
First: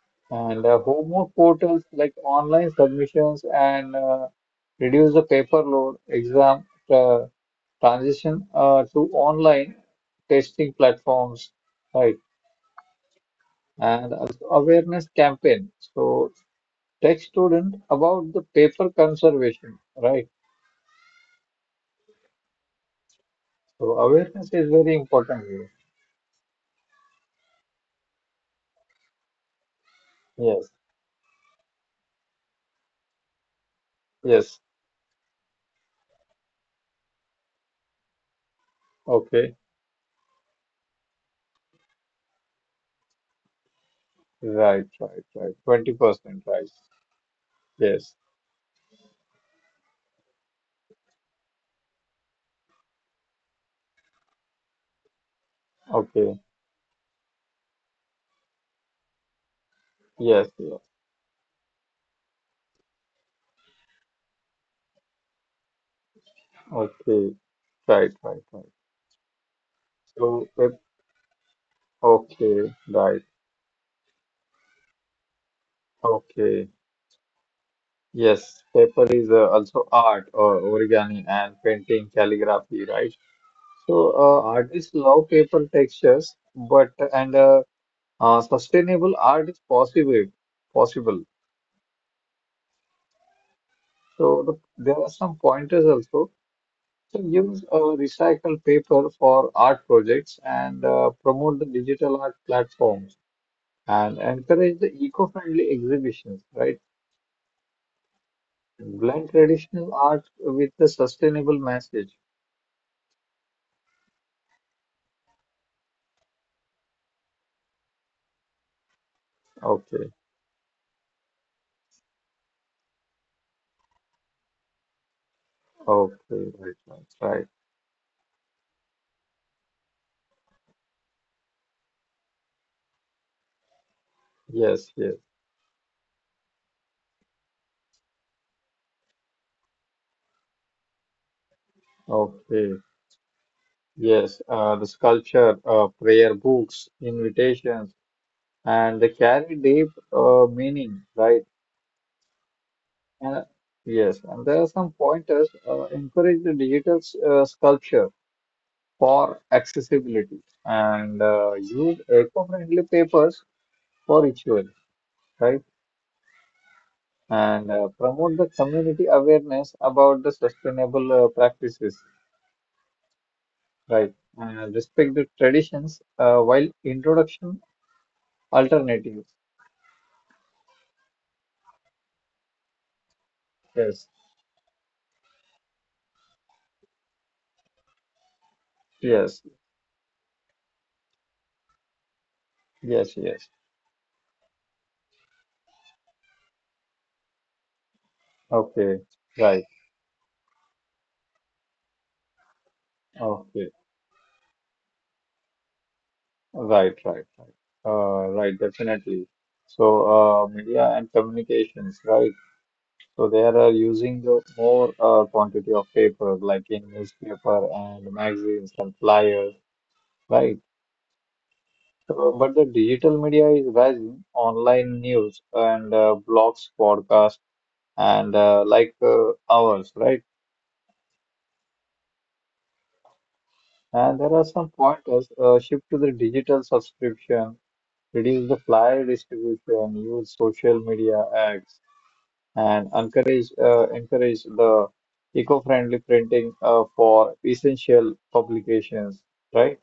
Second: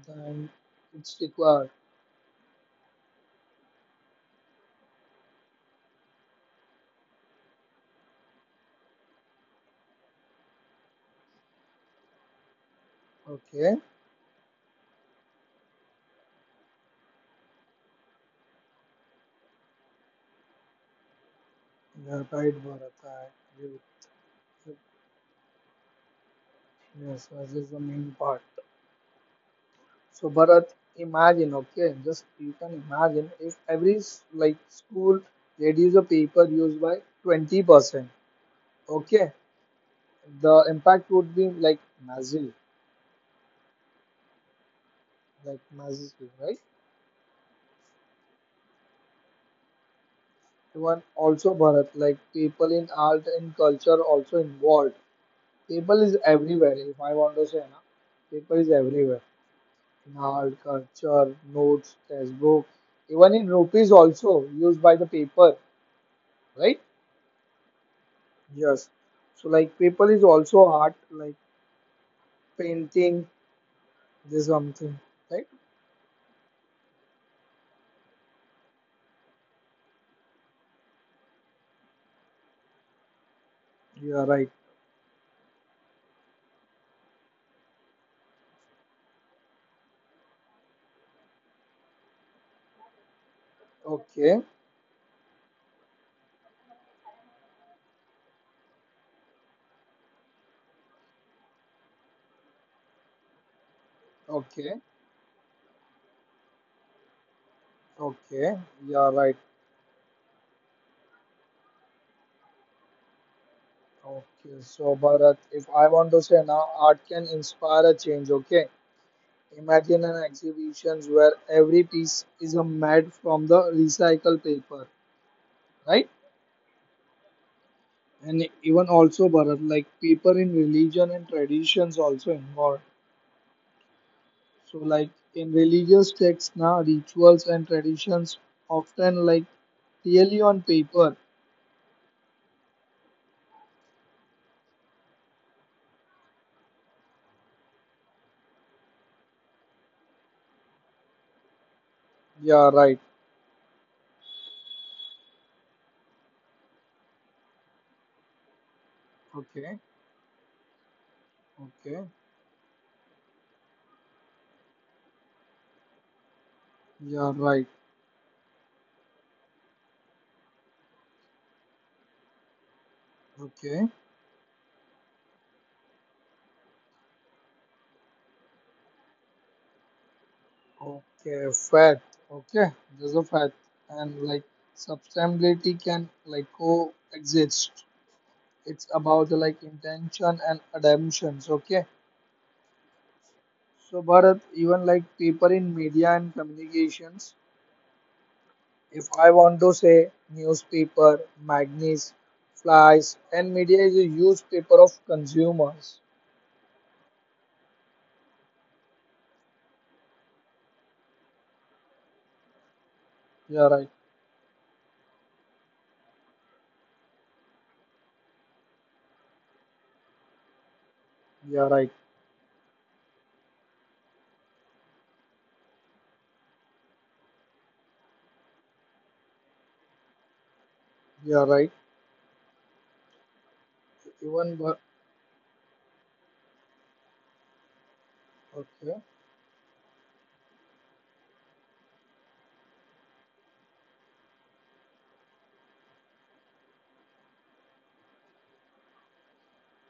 [SPEAKER 1] then
[SPEAKER 2] And
[SPEAKER 1] it's
[SPEAKER 2] homework
[SPEAKER 1] required.
[SPEAKER 2] portals like online submissions and reduce the paper load, exam transition to online testing platforms, right?
[SPEAKER 1] Okay,
[SPEAKER 2] And also awareness campaign. So teach student about the paper conservation, right?
[SPEAKER 1] you are right, Bharat. I agree with
[SPEAKER 2] So awareness is
[SPEAKER 1] you.
[SPEAKER 2] very important here.
[SPEAKER 1] Yes, this is the main part. So Bharat,
[SPEAKER 2] Yes,
[SPEAKER 1] imagine, okay, just you can imagine if every like
[SPEAKER 2] yes.
[SPEAKER 1] school reduce the paper used by 20%, okay,
[SPEAKER 2] Okay.
[SPEAKER 1] the impact would be like massive,
[SPEAKER 2] Right, right, right.
[SPEAKER 1] massive,
[SPEAKER 2] 20%,
[SPEAKER 1] right?
[SPEAKER 2] right. Yes.
[SPEAKER 1] One also Bharat, like people in art and culture also involved. People is
[SPEAKER 2] Okay.
[SPEAKER 1] everywhere. If I want to say, na, paper is everywhere in art,
[SPEAKER 2] Yes, yes.
[SPEAKER 1] culture, notes, textbook, even in rupees also used by the paper, right?
[SPEAKER 2] Okay. Right, right, right.
[SPEAKER 1] Yes. So like paper is
[SPEAKER 2] So,
[SPEAKER 1] also
[SPEAKER 2] pep
[SPEAKER 1] art, like
[SPEAKER 2] okay,
[SPEAKER 1] painting,
[SPEAKER 2] right.
[SPEAKER 1] this something, right?
[SPEAKER 2] Okay. Yes, paper is also art or origami and painting, calligraphy, right?
[SPEAKER 1] You are right.
[SPEAKER 2] Artists love paper textures, but and sustainable art is possible. Possible.
[SPEAKER 1] Okay.
[SPEAKER 2] So, there are some pointers also. So, use recycled paper for art projects and promote the digital art platforms and
[SPEAKER 1] Okay.
[SPEAKER 2] encourage the eco-friendly exhibitions, right?
[SPEAKER 1] Okay. You are
[SPEAKER 2] Blend
[SPEAKER 1] right.
[SPEAKER 2] traditional art with a sustainable message.
[SPEAKER 1] Okay. So Bharat, if I want to say now, art can inspire a change. Okay. Imagine
[SPEAKER 2] Okay,
[SPEAKER 1] an exhibitions where every piece is a made from the recycled paper, right?
[SPEAKER 2] okay, right, right, right.
[SPEAKER 1] And even also Bharat, like paper in religion and traditions also involved. So
[SPEAKER 2] Yes,
[SPEAKER 1] like
[SPEAKER 2] yes,
[SPEAKER 1] in religious texts now, rituals and traditions often like clearly on paper.
[SPEAKER 2] okay, yes. The sculpture, prayer books, invitations, and they carry deep meaning, right?
[SPEAKER 1] Yeah, right.
[SPEAKER 2] And Yes, and there are some pointers. Encourage the digital sculpture for
[SPEAKER 1] Okay.
[SPEAKER 2] accessibility and
[SPEAKER 1] Okay.
[SPEAKER 2] use eco-friendly papers for ritual, right?
[SPEAKER 1] Yeah, right.
[SPEAKER 2] and Promote the community awareness about the sustainable practices,
[SPEAKER 1] Okay.
[SPEAKER 2] right? And respect the traditions while introduction alternatives.
[SPEAKER 1] Okay. Fact. Okay. There's a fact. And
[SPEAKER 2] Yes,
[SPEAKER 1] like sustainability can like coexist. It's about
[SPEAKER 2] yes,
[SPEAKER 1] like intention and adaptations. Okay.
[SPEAKER 2] yes, yes.
[SPEAKER 1] So Bharat, even like paper in media and communications. If
[SPEAKER 2] Okay,
[SPEAKER 1] I want to
[SPEAKER 2] right.
[SPEAKER 1] say newspaper, magazines, flyers, and
[SPEAKER 2] Okay,
[SPEAKER 1] media is a huge paper of consumers.
[SPEAKER 2] right, right, right. Right, definitely. So, media and communications, right? So they are
[SPEAKER 1] You're right.
[SPEAKER 2] using the more quantity of paper, like in newspaper and magazines and flyers, right?
[SPEAKER 1] You're right.
[SPEAKER 2] But the digital media is rising. Online news and blogs, podcasts, and ours, right?
[SPEAKER 1] You're right.
[SPEAKER 2] And there are
[SPEAKER 1] Even
[SPEAKER 2] some
[SPEAKER 1] Bharat.
[SPEAKER 2] pointers. Shift to the digital subscription, reduce the
[SPEAKER 1] Okay.
[SPEAKER 2] flyer distribution, use social media ads, and encourage the eco-friendly printing for essential publications, right?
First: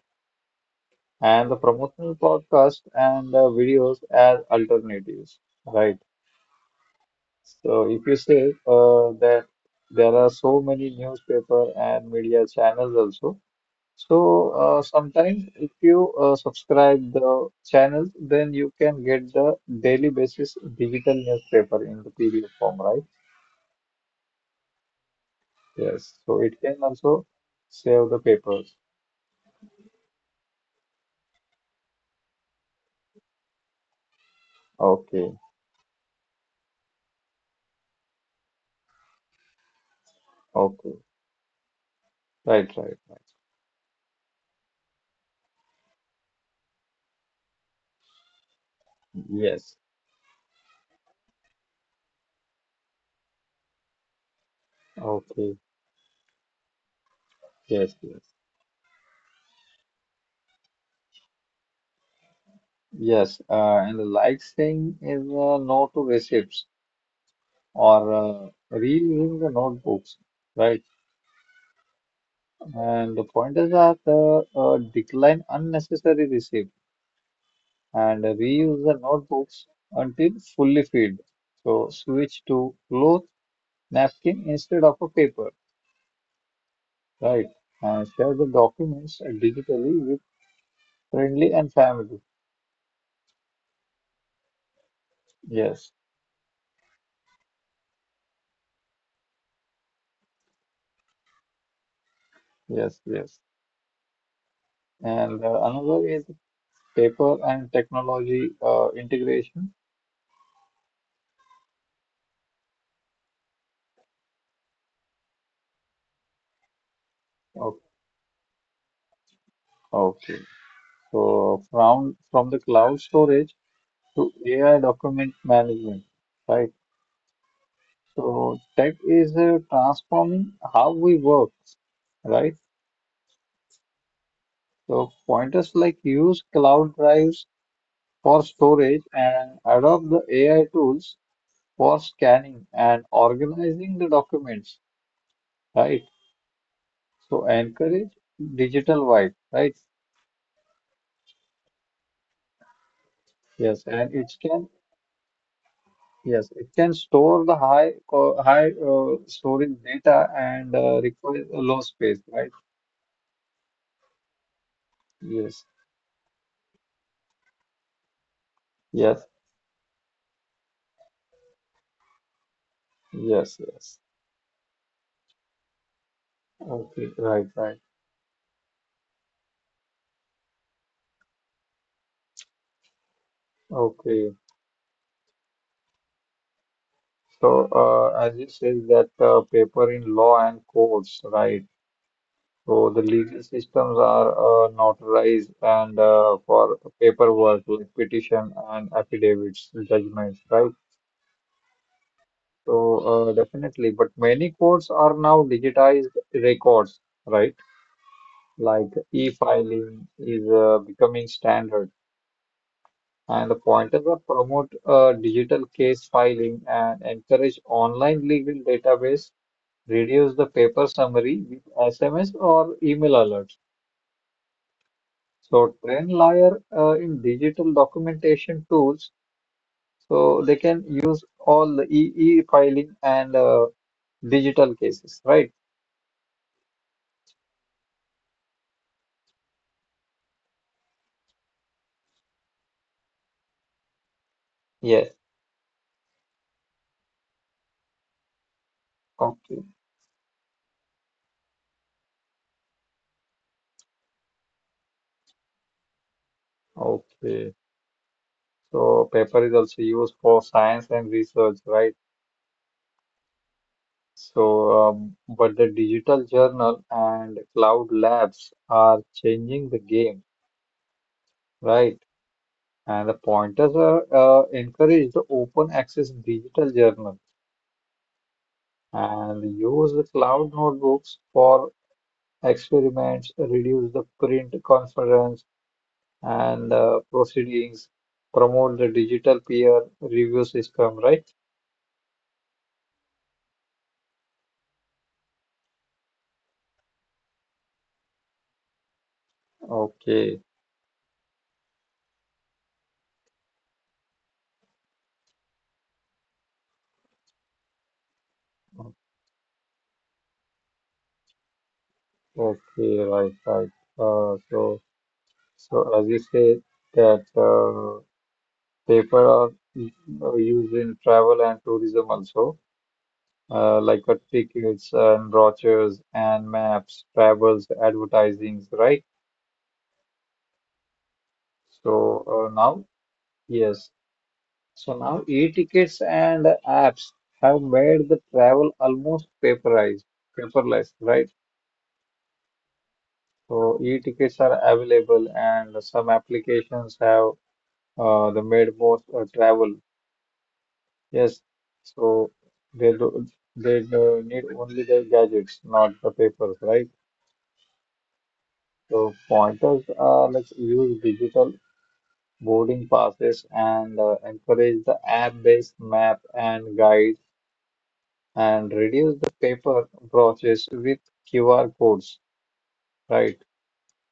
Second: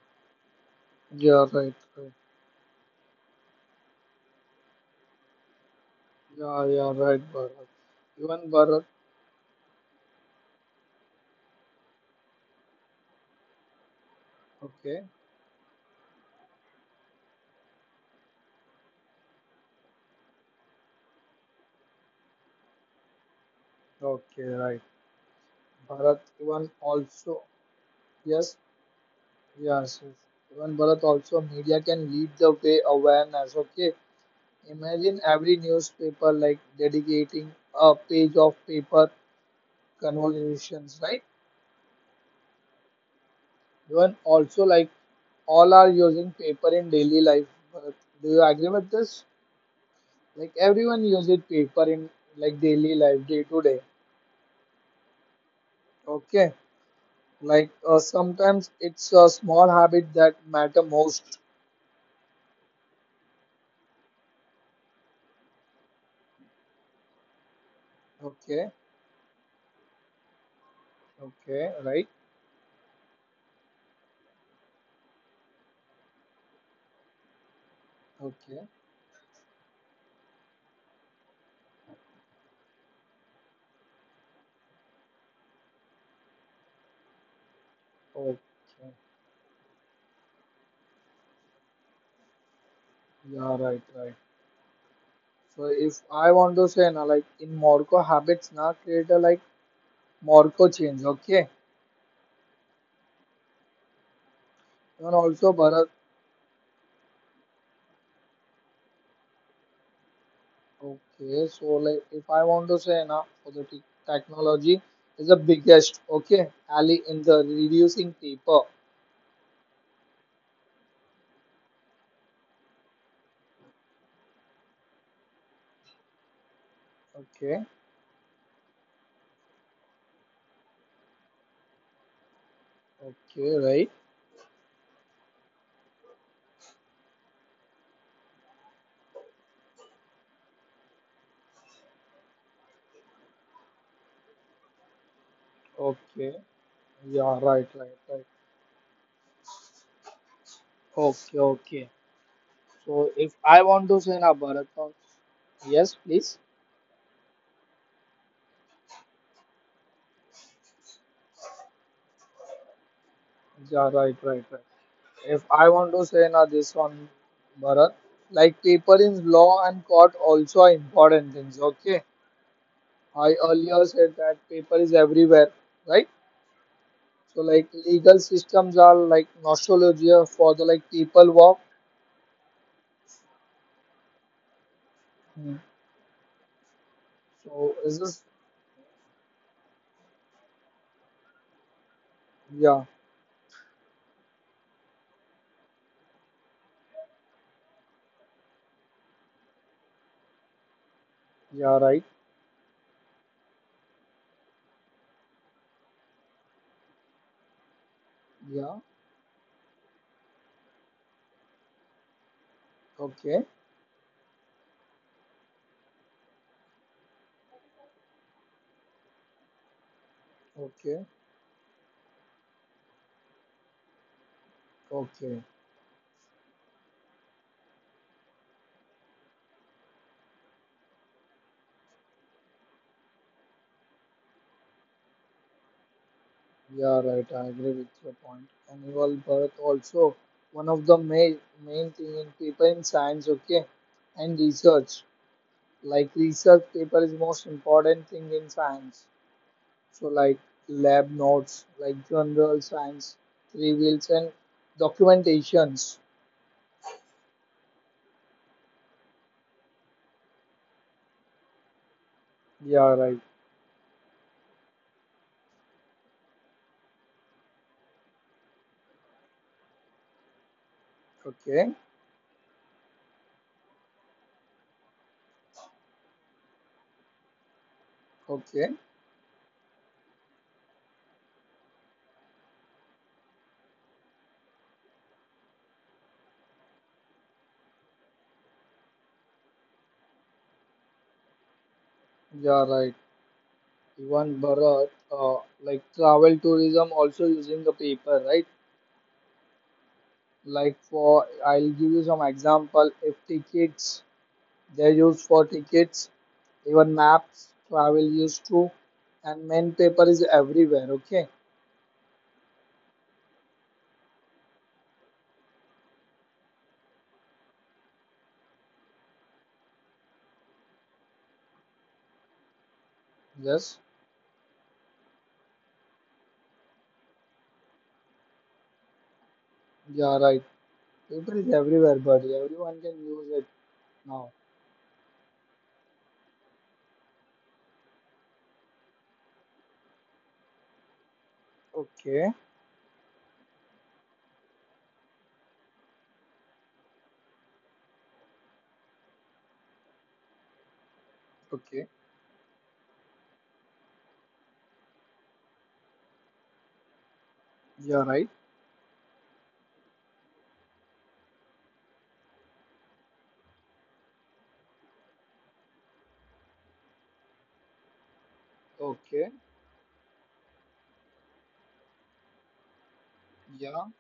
[SPEAKER 1] You're
[SPEAKER 2] And the
[SPEAKER 1] right, right.
[SPEAKER 2] promotional podcast and videos as alternatives, right?
[SPEAKER 1] Yeah, you're right, Bharat.
[SPEAKER 2] So if you
[SPEAKER 1] Even
[SPEAKER 2] say
[SPEAKER 1] Bharat.
[SPEAKER 2] that there are so many newspaper and media channels also, so
[SPEAKER 1] Okay.
[SPEAKER 2] sometimes if you subscribe the channels, then you can get the daily basis digital newspaper in the PDF form, right?
[SPEAKER 1] Okay, right.
[SPEAKER 2] Yes.
[SPEAKER 1] Bharat.
[SPEAKER 2] So it
[SPEAKER 1] Even
[SPEAKER 2] can also
[SPEAKER 1] also.
[SPEAKER 2] save the
[SPEAKER 1] Yes.
[SPEAKER 2] papers.
[SPEAKER 1] Yes, yes. Even Bharat also media can lead the way awareness. Okay. Imagine
[SPEAKER 2] Okay.
[SPEAKER 1] every newspaper like dedicating a page of paper
[SPEAKER 2] Okay.
[SPEAKER 1] conversations, right?
[SPEAKER 2] Right. Right. Right.
[SPEAKER 1] Even also like all are using paper in daily life. But do you agree with this?
[SPEAKER 2] Yes.
[SPEAKER 1] Like everyone uses paper in like daily life, day to day.
[SPEAKER 2] Okay.
[SPEAKER 1] Okay, like
[SPEAKER 2] Yes. Yes.
[SPEAKER 1] sometimes it's a small habit that matter most.
[SPEAKER 2] Yes. And the like saying is no to receipts. Or
[SPEAKER 1] Okay,
[SPEAKER 2] reusing the notebooks, right?
[SPEAKER 1] okay, right?
[SPEAKER 2] And the point is that decline unnecessary receipt and
[SPEAKER 1] Okay,
[SPEAKER 2] reuse the notebooks until fully filled. So switch to cloth napkin instead of a paper, right? And share the
[SPEAKER 1] okay,
[SPEAKER 2] documents digitally with friendly and family.
[SPEAKER 1] yeah, right, right. So
[SPEAKER 2] Yes,
[SPEAKER 1] if I want to say, na, like in Morocco habits, na create a like Morocco change. Okay,
[SPEAKER 2] yes, yes.
[SPEAKER 1] and
[SPEAKER 2] And
[SPEAKER 1] also Bharat.
[SPEAKER 2] another is paper and technology integration.
[SPEAKER 1] Okay, so like if I want to say now for the technology is the biggest okay ally in the
[SPEAKER 2] Okay.
[SPEAKER 1] reducing paper.
[SPEAKER 2] Okay. So from the cloud storage to AI document management, right?
[SPEAKER 1] Okay,
[SPEAKER 2] So tech is transforming how we work, right?
[SPEAKER 1] okay, right.
[SPEAKER 2] So pointers like use cloud drives for storage and adopt the AI tools for scanning and organizing the documents, right?
[SPEAKER 1] Okay, yeah,
[SPEAKER 2] So
[SPEAKER 1] right, right,
[SPEAKER 2] encourage
[SPEAKER 1] right.
[SPEAKER 2] digital white, right?
[SPEAKER 1] Okay, okay. So if
[SPEAKER 2] Yes,
[SPEAKER 1] I want
[SPEAKER 2] and
[SPEAKER 1] to
[SPEAKER 2] it
[SPEAKER 1] say now
[SPEAKER 2] can
[SPEAKER 1] Bharat, yes,
[SPEAKER 2] yes,
[SPEAKER 1] please.
[SPEAKER 2] it can store the high storage data and requires a low space, right?
[SPEAKER 1] Yeah, right, right, right. If
[SPEAKER 2] Yes,
[SPEAKER 1] I want to say now this one, Bharat, like paper
[SPEAKER 2] yes,
[SPEAKER 1] in law and court also are important things. Okay, I
[SPEAKER 2] yes,
[SPEAKER 1] earlier
[SPEAKER 2] yes.
[SPEAKER 1] said that paper is everywhere, right?
[SPEAKER 2] Okay,
[SPEAKER 1] So
[SPEAKER 2] right,
[SPEAKER 1] like
[SPEAKER 2] right.
[SPEAKER 1] legal systems are like nostalgia for the like people walk.
[SPEAKER 2] Okay.
[SPEAKER 1] Hmm.
[SPEAKER 2] So,
[SPEAKER 1] So is this
[SPEAKER 2] as you said that paper in law and courts, right?
[SPEAKER 1] yeah,
[SPEAKER 2] So the legal systems are notarized and for paperwork like petition and affidavits, judgments, right?
[SPEAKER 1] yeah, right.
[SPEAKER 2] So definitely, but many courts are now digitized records, right?
[SPEAKER 1] Yeah,
[SPEAKER 2] Like e-filing is becoming standard. And
[SPEAKER 1] okay,
[SPEAKER 2] the pointers are promote digital case filing and encourage online legal database, reduce the paper
[SPEAKER 1] okay,
[SPEAKER 2] summary with SMS or email alerts.
[SPEAKER 1] okay.
[SPEAKER 2] So train lawyer in digital documentation tools so they can use all the e-filing and digital cases, right?
[SPEAKER 1] Yeah, right. I agree with your point. Animal birth also one of the main thing in paper in science, okay, and research.
[SPEAKER 2] Yes.
[SPEAKER 1] Like research paper is most important thing in science.
[SPEAKER 2] Okay.
[SPEAKER 1] So like lab notes, like general science, reviews and documentations.
[SPEAKER 2] Okay. So paper is also used for science and research, right?
[SPEAKER 1] Yeah, right.
[SPEAKER 2] So, but the digital journal and cloud labs are changing the game,
[SPEAKER 1] Okay,
[SPEAKER 2] right? And the pointers are encourage the open access digital journal
[SPEAKER 1] okay.
[SPEAKER 2] and use the cloud notebooks for experiments, reduce the print conference and proceedings, promote the digital peer review system, right?
[SPEAKER 1] Yeah, right. Even Bharat, uh, like travel tourism also using the paper, right?
[SPEAKER 2] Okay,
[SPEAKER 1] Like for, I'll give you some example. If tickets, they use for tickets, even maps, travel used to, and main paper is everywhere. Okay.
[SPEAKER 2] okay, right, right. Uh, so, so as you said that. Paper are used in travel and tourism also,
[SPEAKER 1] Yes.
[SPEAKER 2] tickets and brochures and maps, travels, advertisings, right?
[SPEAKER 1] Yeah, right. Paper is everywhere,
[SPEAKER 2] So
[SPEAKER 1] but
[SPEAKER 2] now,
[SPEAKER 1] everyone can use it
[SPEAKER 2] yes.
[SPEAKER 1] now.
[SPEAKER 2] So now e-tickets and apps have made the travel almost paperized, paperless, right?
[SPEAKER 1] Okay.
[SPEAKER 2] So e-tickets are available and some applications have the made most travel. Yes,
[SPEAKER 1] Okay.
[SPEAKER 2] so they do, they do need only the gadgets, not the papers, right?
[SPEAKER 1] Yeah, right.
[SPEAKER 2] So pointers are like use digital boarding passes and encourage the app-based map and guide and reduce the
[SPEAKER 1] Okay.
[SPEAKER 2] paper process with QR codes, right?
[SPEAKER 1] Yeah.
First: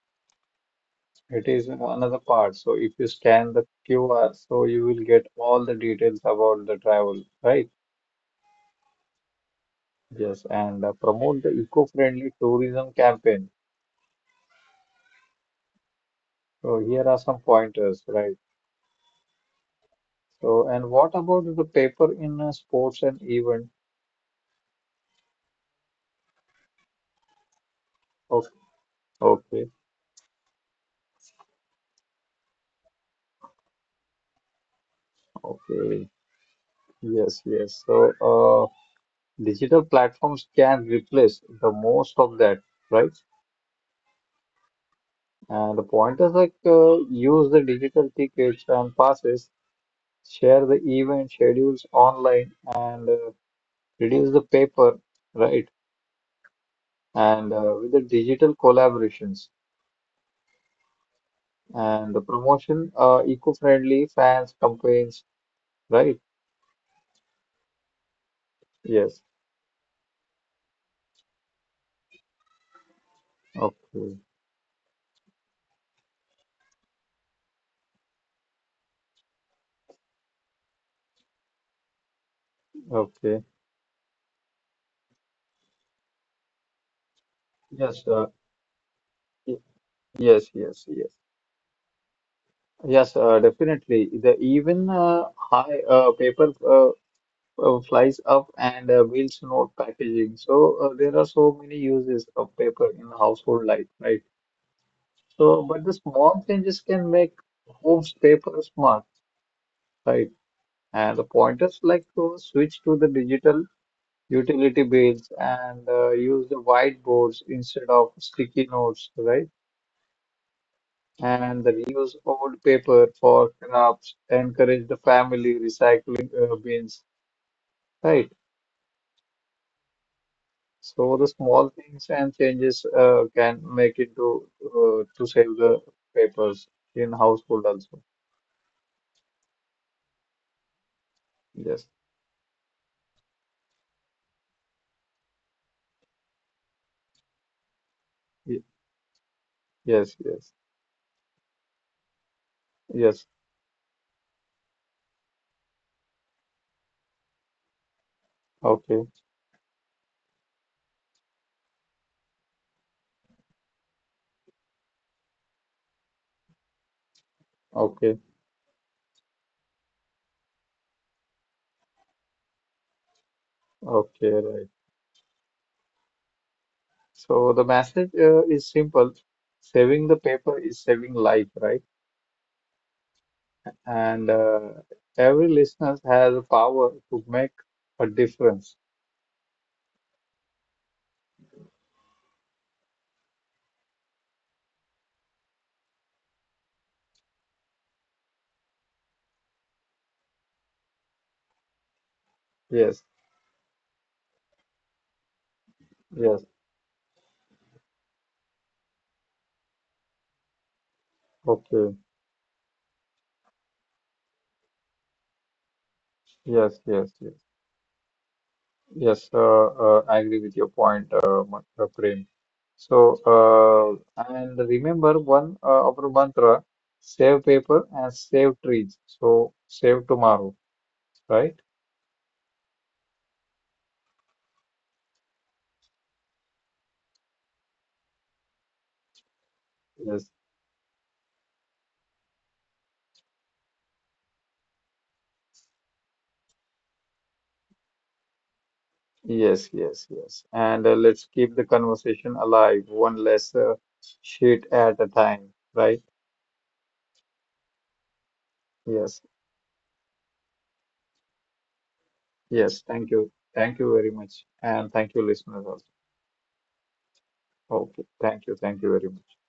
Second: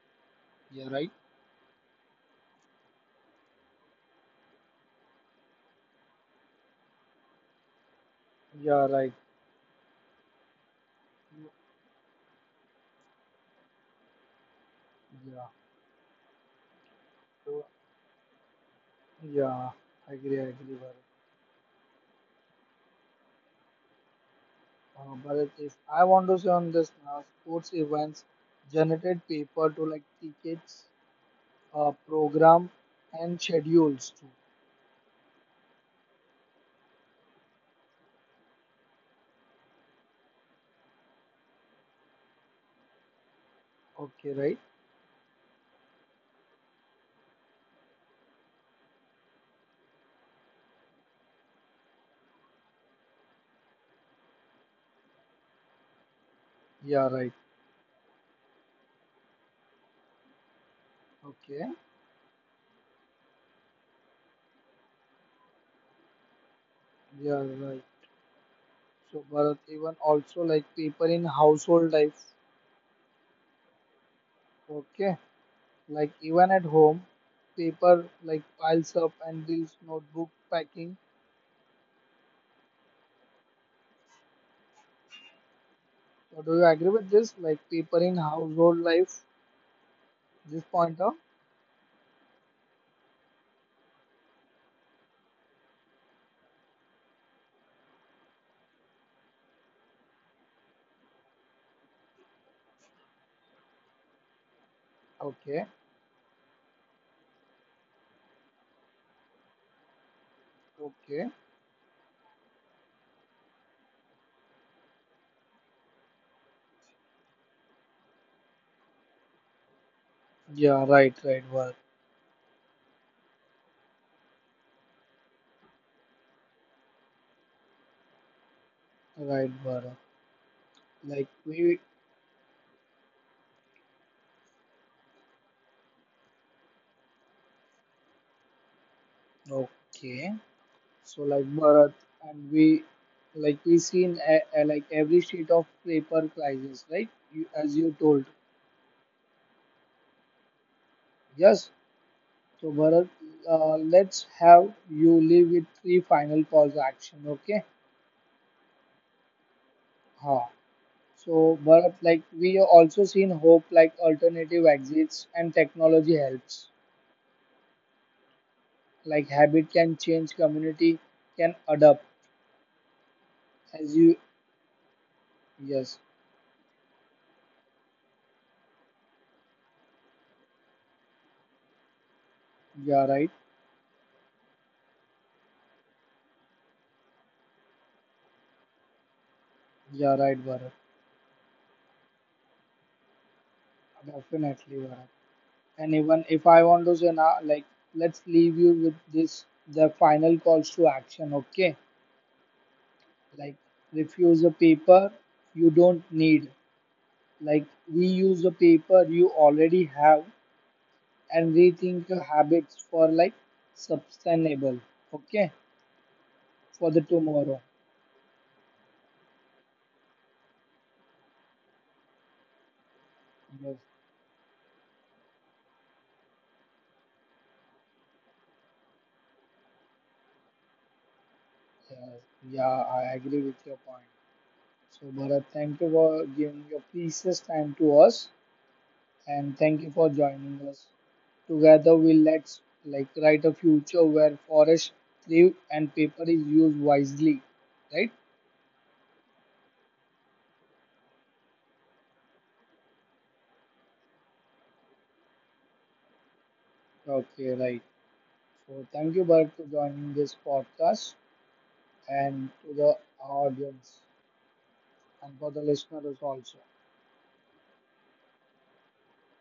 [SPEAKER 1] Yeah, right.
[SPEAKER 2] It is another part. So if you scan the QR, so you will get all the details about the travel, right?
[SPEAKER 1] Yeah, right.
[SPEAKER 2] Yes, and promote the eco-friendly tourism campaign.
[SPEAKER 1] Yeah.
[SPEAKER 2] So here are some
[SPEAKER 1] So
[SPEAKER 2] pointers, right?
[SPEAKER 1] yeah, I agree, I
[SPEAKER 2] So,
[SPEAKER 1] agree.
[SPEAKER 2] and
[SPEAKER 1] Bharat.
[SPEAKER 2] what about the paper in sports and event?
[SPEAKER 1] Bharat, if I want to say on this sports events,
[SPEAKER 2] Okay,
[SPEAKER 1] generate paper
[SPEAKER 2] okay,
[SPEAKER 1] to like tickets, program and schedules too.
[SPEAKER 2] okay. Yes, yes. So, digital platforms can replace the most of that, right?
[SPEAKER 1] Okay, right?
[SPEAKER 2] And the pointers like use the digital tickets and passes, share the event schedules online, and reduce the paper, right?
[SPEAKER 1] Yeah, right.
[SPEAKER 2] And with the digital collaborations
[SPEAKER 1] Okay,
[SPEAKER 2] and the promotion, eco-friendly fans campaigns, right?
[SPEAKER 1] yeah, right. So
[SPEAKER 2] Yes.
[SPEAKER 1] Bharat, even also like paper in household life.
[SPEAKER 2] Okay.
[SPEAKER 1] Okay, like even at home, paper like piles up and deals notebook packing.
[SPEAKER 2] Okay. Yes.
[SPEAKER 1] So do you agree with this?
[SPEAKER 2] Y-
[SPEAKER 1] Like paper in
[SPEAKER 2] yes.
[SPEAKER 1] household
[SPEAKER 2] Yes. Yes.
[SPEAKER 1] life, this point of?
[SPEAKER 2] Yes. Definitely. The even high paper flies up and wheels note packaging. So there are so many uses of paper in household life, right? So, but the small changes can make
[SPEAKER 1] Okay.
[SPEAKER 2] homes paper smart, right? And the pointers like to switch to the
[SPEAKER 1] Okay.
[SPEAKER 2] digital utility bills and use the whiteboards instead of sticky notes, right? And the reuse old
[SPEAKER 1] Yeah,
[SPEAKER 2] paper
[SPEAKER 1] right, right,
[SPEAKER 2] for
[SPEAKER 1] Bharat.
[SPEAKER 2] crafts encourage the family recycling bins, right?
[SPEAKER 1] Right,
[SPEAKER 2] So the
[SPEAKER 1] Bharat.
[SPEAKER 2] small things and changes
[SPEAKER 1] Like
[SPEAKER 2] uh,
[SPEAKER 1] we
[SPEAKER 2] can make it to uh, to save the papers in household also.
[SPEAKER 1] okay.
[SPEAKER 2] Yes.
[SPEAKER 1] So like Bharat and we like we seen like every sheet of paper crisis, right? You,
[SPEAKER 2] Ye-
[SPEAKER 1] as you told.
[SPEAKER 2] yes, yes,
[SPEAKER 1] Yes.
[SPEAKER 2] yes.
[SPEAKER 1] So Bharat, let's have you leave with 3 final calls action. Okay.
[SPEAKER 2] Okay,
[SPEAKER 1] Huh. So Bharat, like we also seen hope like alternative exits and technology helps.
[SPEAKER 2] okay,
[SPEAKER 1] Like habit can change, community can adapt
[SPEAKER 2] okay,
[SPEAKER 1] as
[SPEAKER 2] right.
[SPEAKER 1] you. Yes,
[SPEAKER 2] So the message is simple. Saving the paper is saving life, right?
[SPEAKER 1] you are right.
[SPEAKER 2] And Every listener has the power to make a difference.
[SPEAKER 1] You are right, Bharat. Definitely, Bharat. And even if I want to say now, like, let's leave you with this the final calls to action, okay?
[SPEAKER 2] Yes.
[SPEAKER 1] Like, refuse a paper you don't
[SPEAKER 2] Yes.
[SPEAKER 1] need. Like, reuse a paper you already have and
[SPEAKER 2] Okay.
[SPEAKER 1] rethink your habits for like sustainable, okay?
[SPEAKER 2] Yes.
[SPEAKER 1] For
[SPEAKER 2] Yes.
[SPEAKER 1] the
[SPEAKER 2] Yes.
[SPEAKER 1] tomorrow.
[SPEAKER 2] Yes. I agree with your point, Prem. So,
[SPEAKER 1] Yes,
[SPEAKER 2] and remember one our mantra: save paper and save trees. So, save tomorrow, right?
[SPEAKER 1] yes. Yeah, I agree with your point. So, Bharat, thank you for giving your precious time to us. And thank you for
[SPEAKER 2] Yes.
[SPEAKER 1] joining us. Together we let's like write a future where forests live and paper is used wisely. Right?
[SPEAKER 2] Yes. Yes. Yes. And Let's keep the conversation alive, one less sheet at a time, right?
[SPEAKER 1] Okay, right. So
[SPEAKER 2] Yes.
[SPEAKER 1] thank you Bharat for joining this podcast and to
[SPEAKER 2] Yes.
[SPEAKER 1] the
[SPEAKER 2] Thank you. Thank you
[SPEAKER 1] audience
[SPEAKER 2] very much, and thank you,
[SPEAKER 1] and for
[SPEAKER 2] listeners
[SPEAKER 1] the
[SPEAKER 2] also.
[SPEAKER 1] listeners also.
[SPEAKER 2] Okay. Thank you. Thank you very much.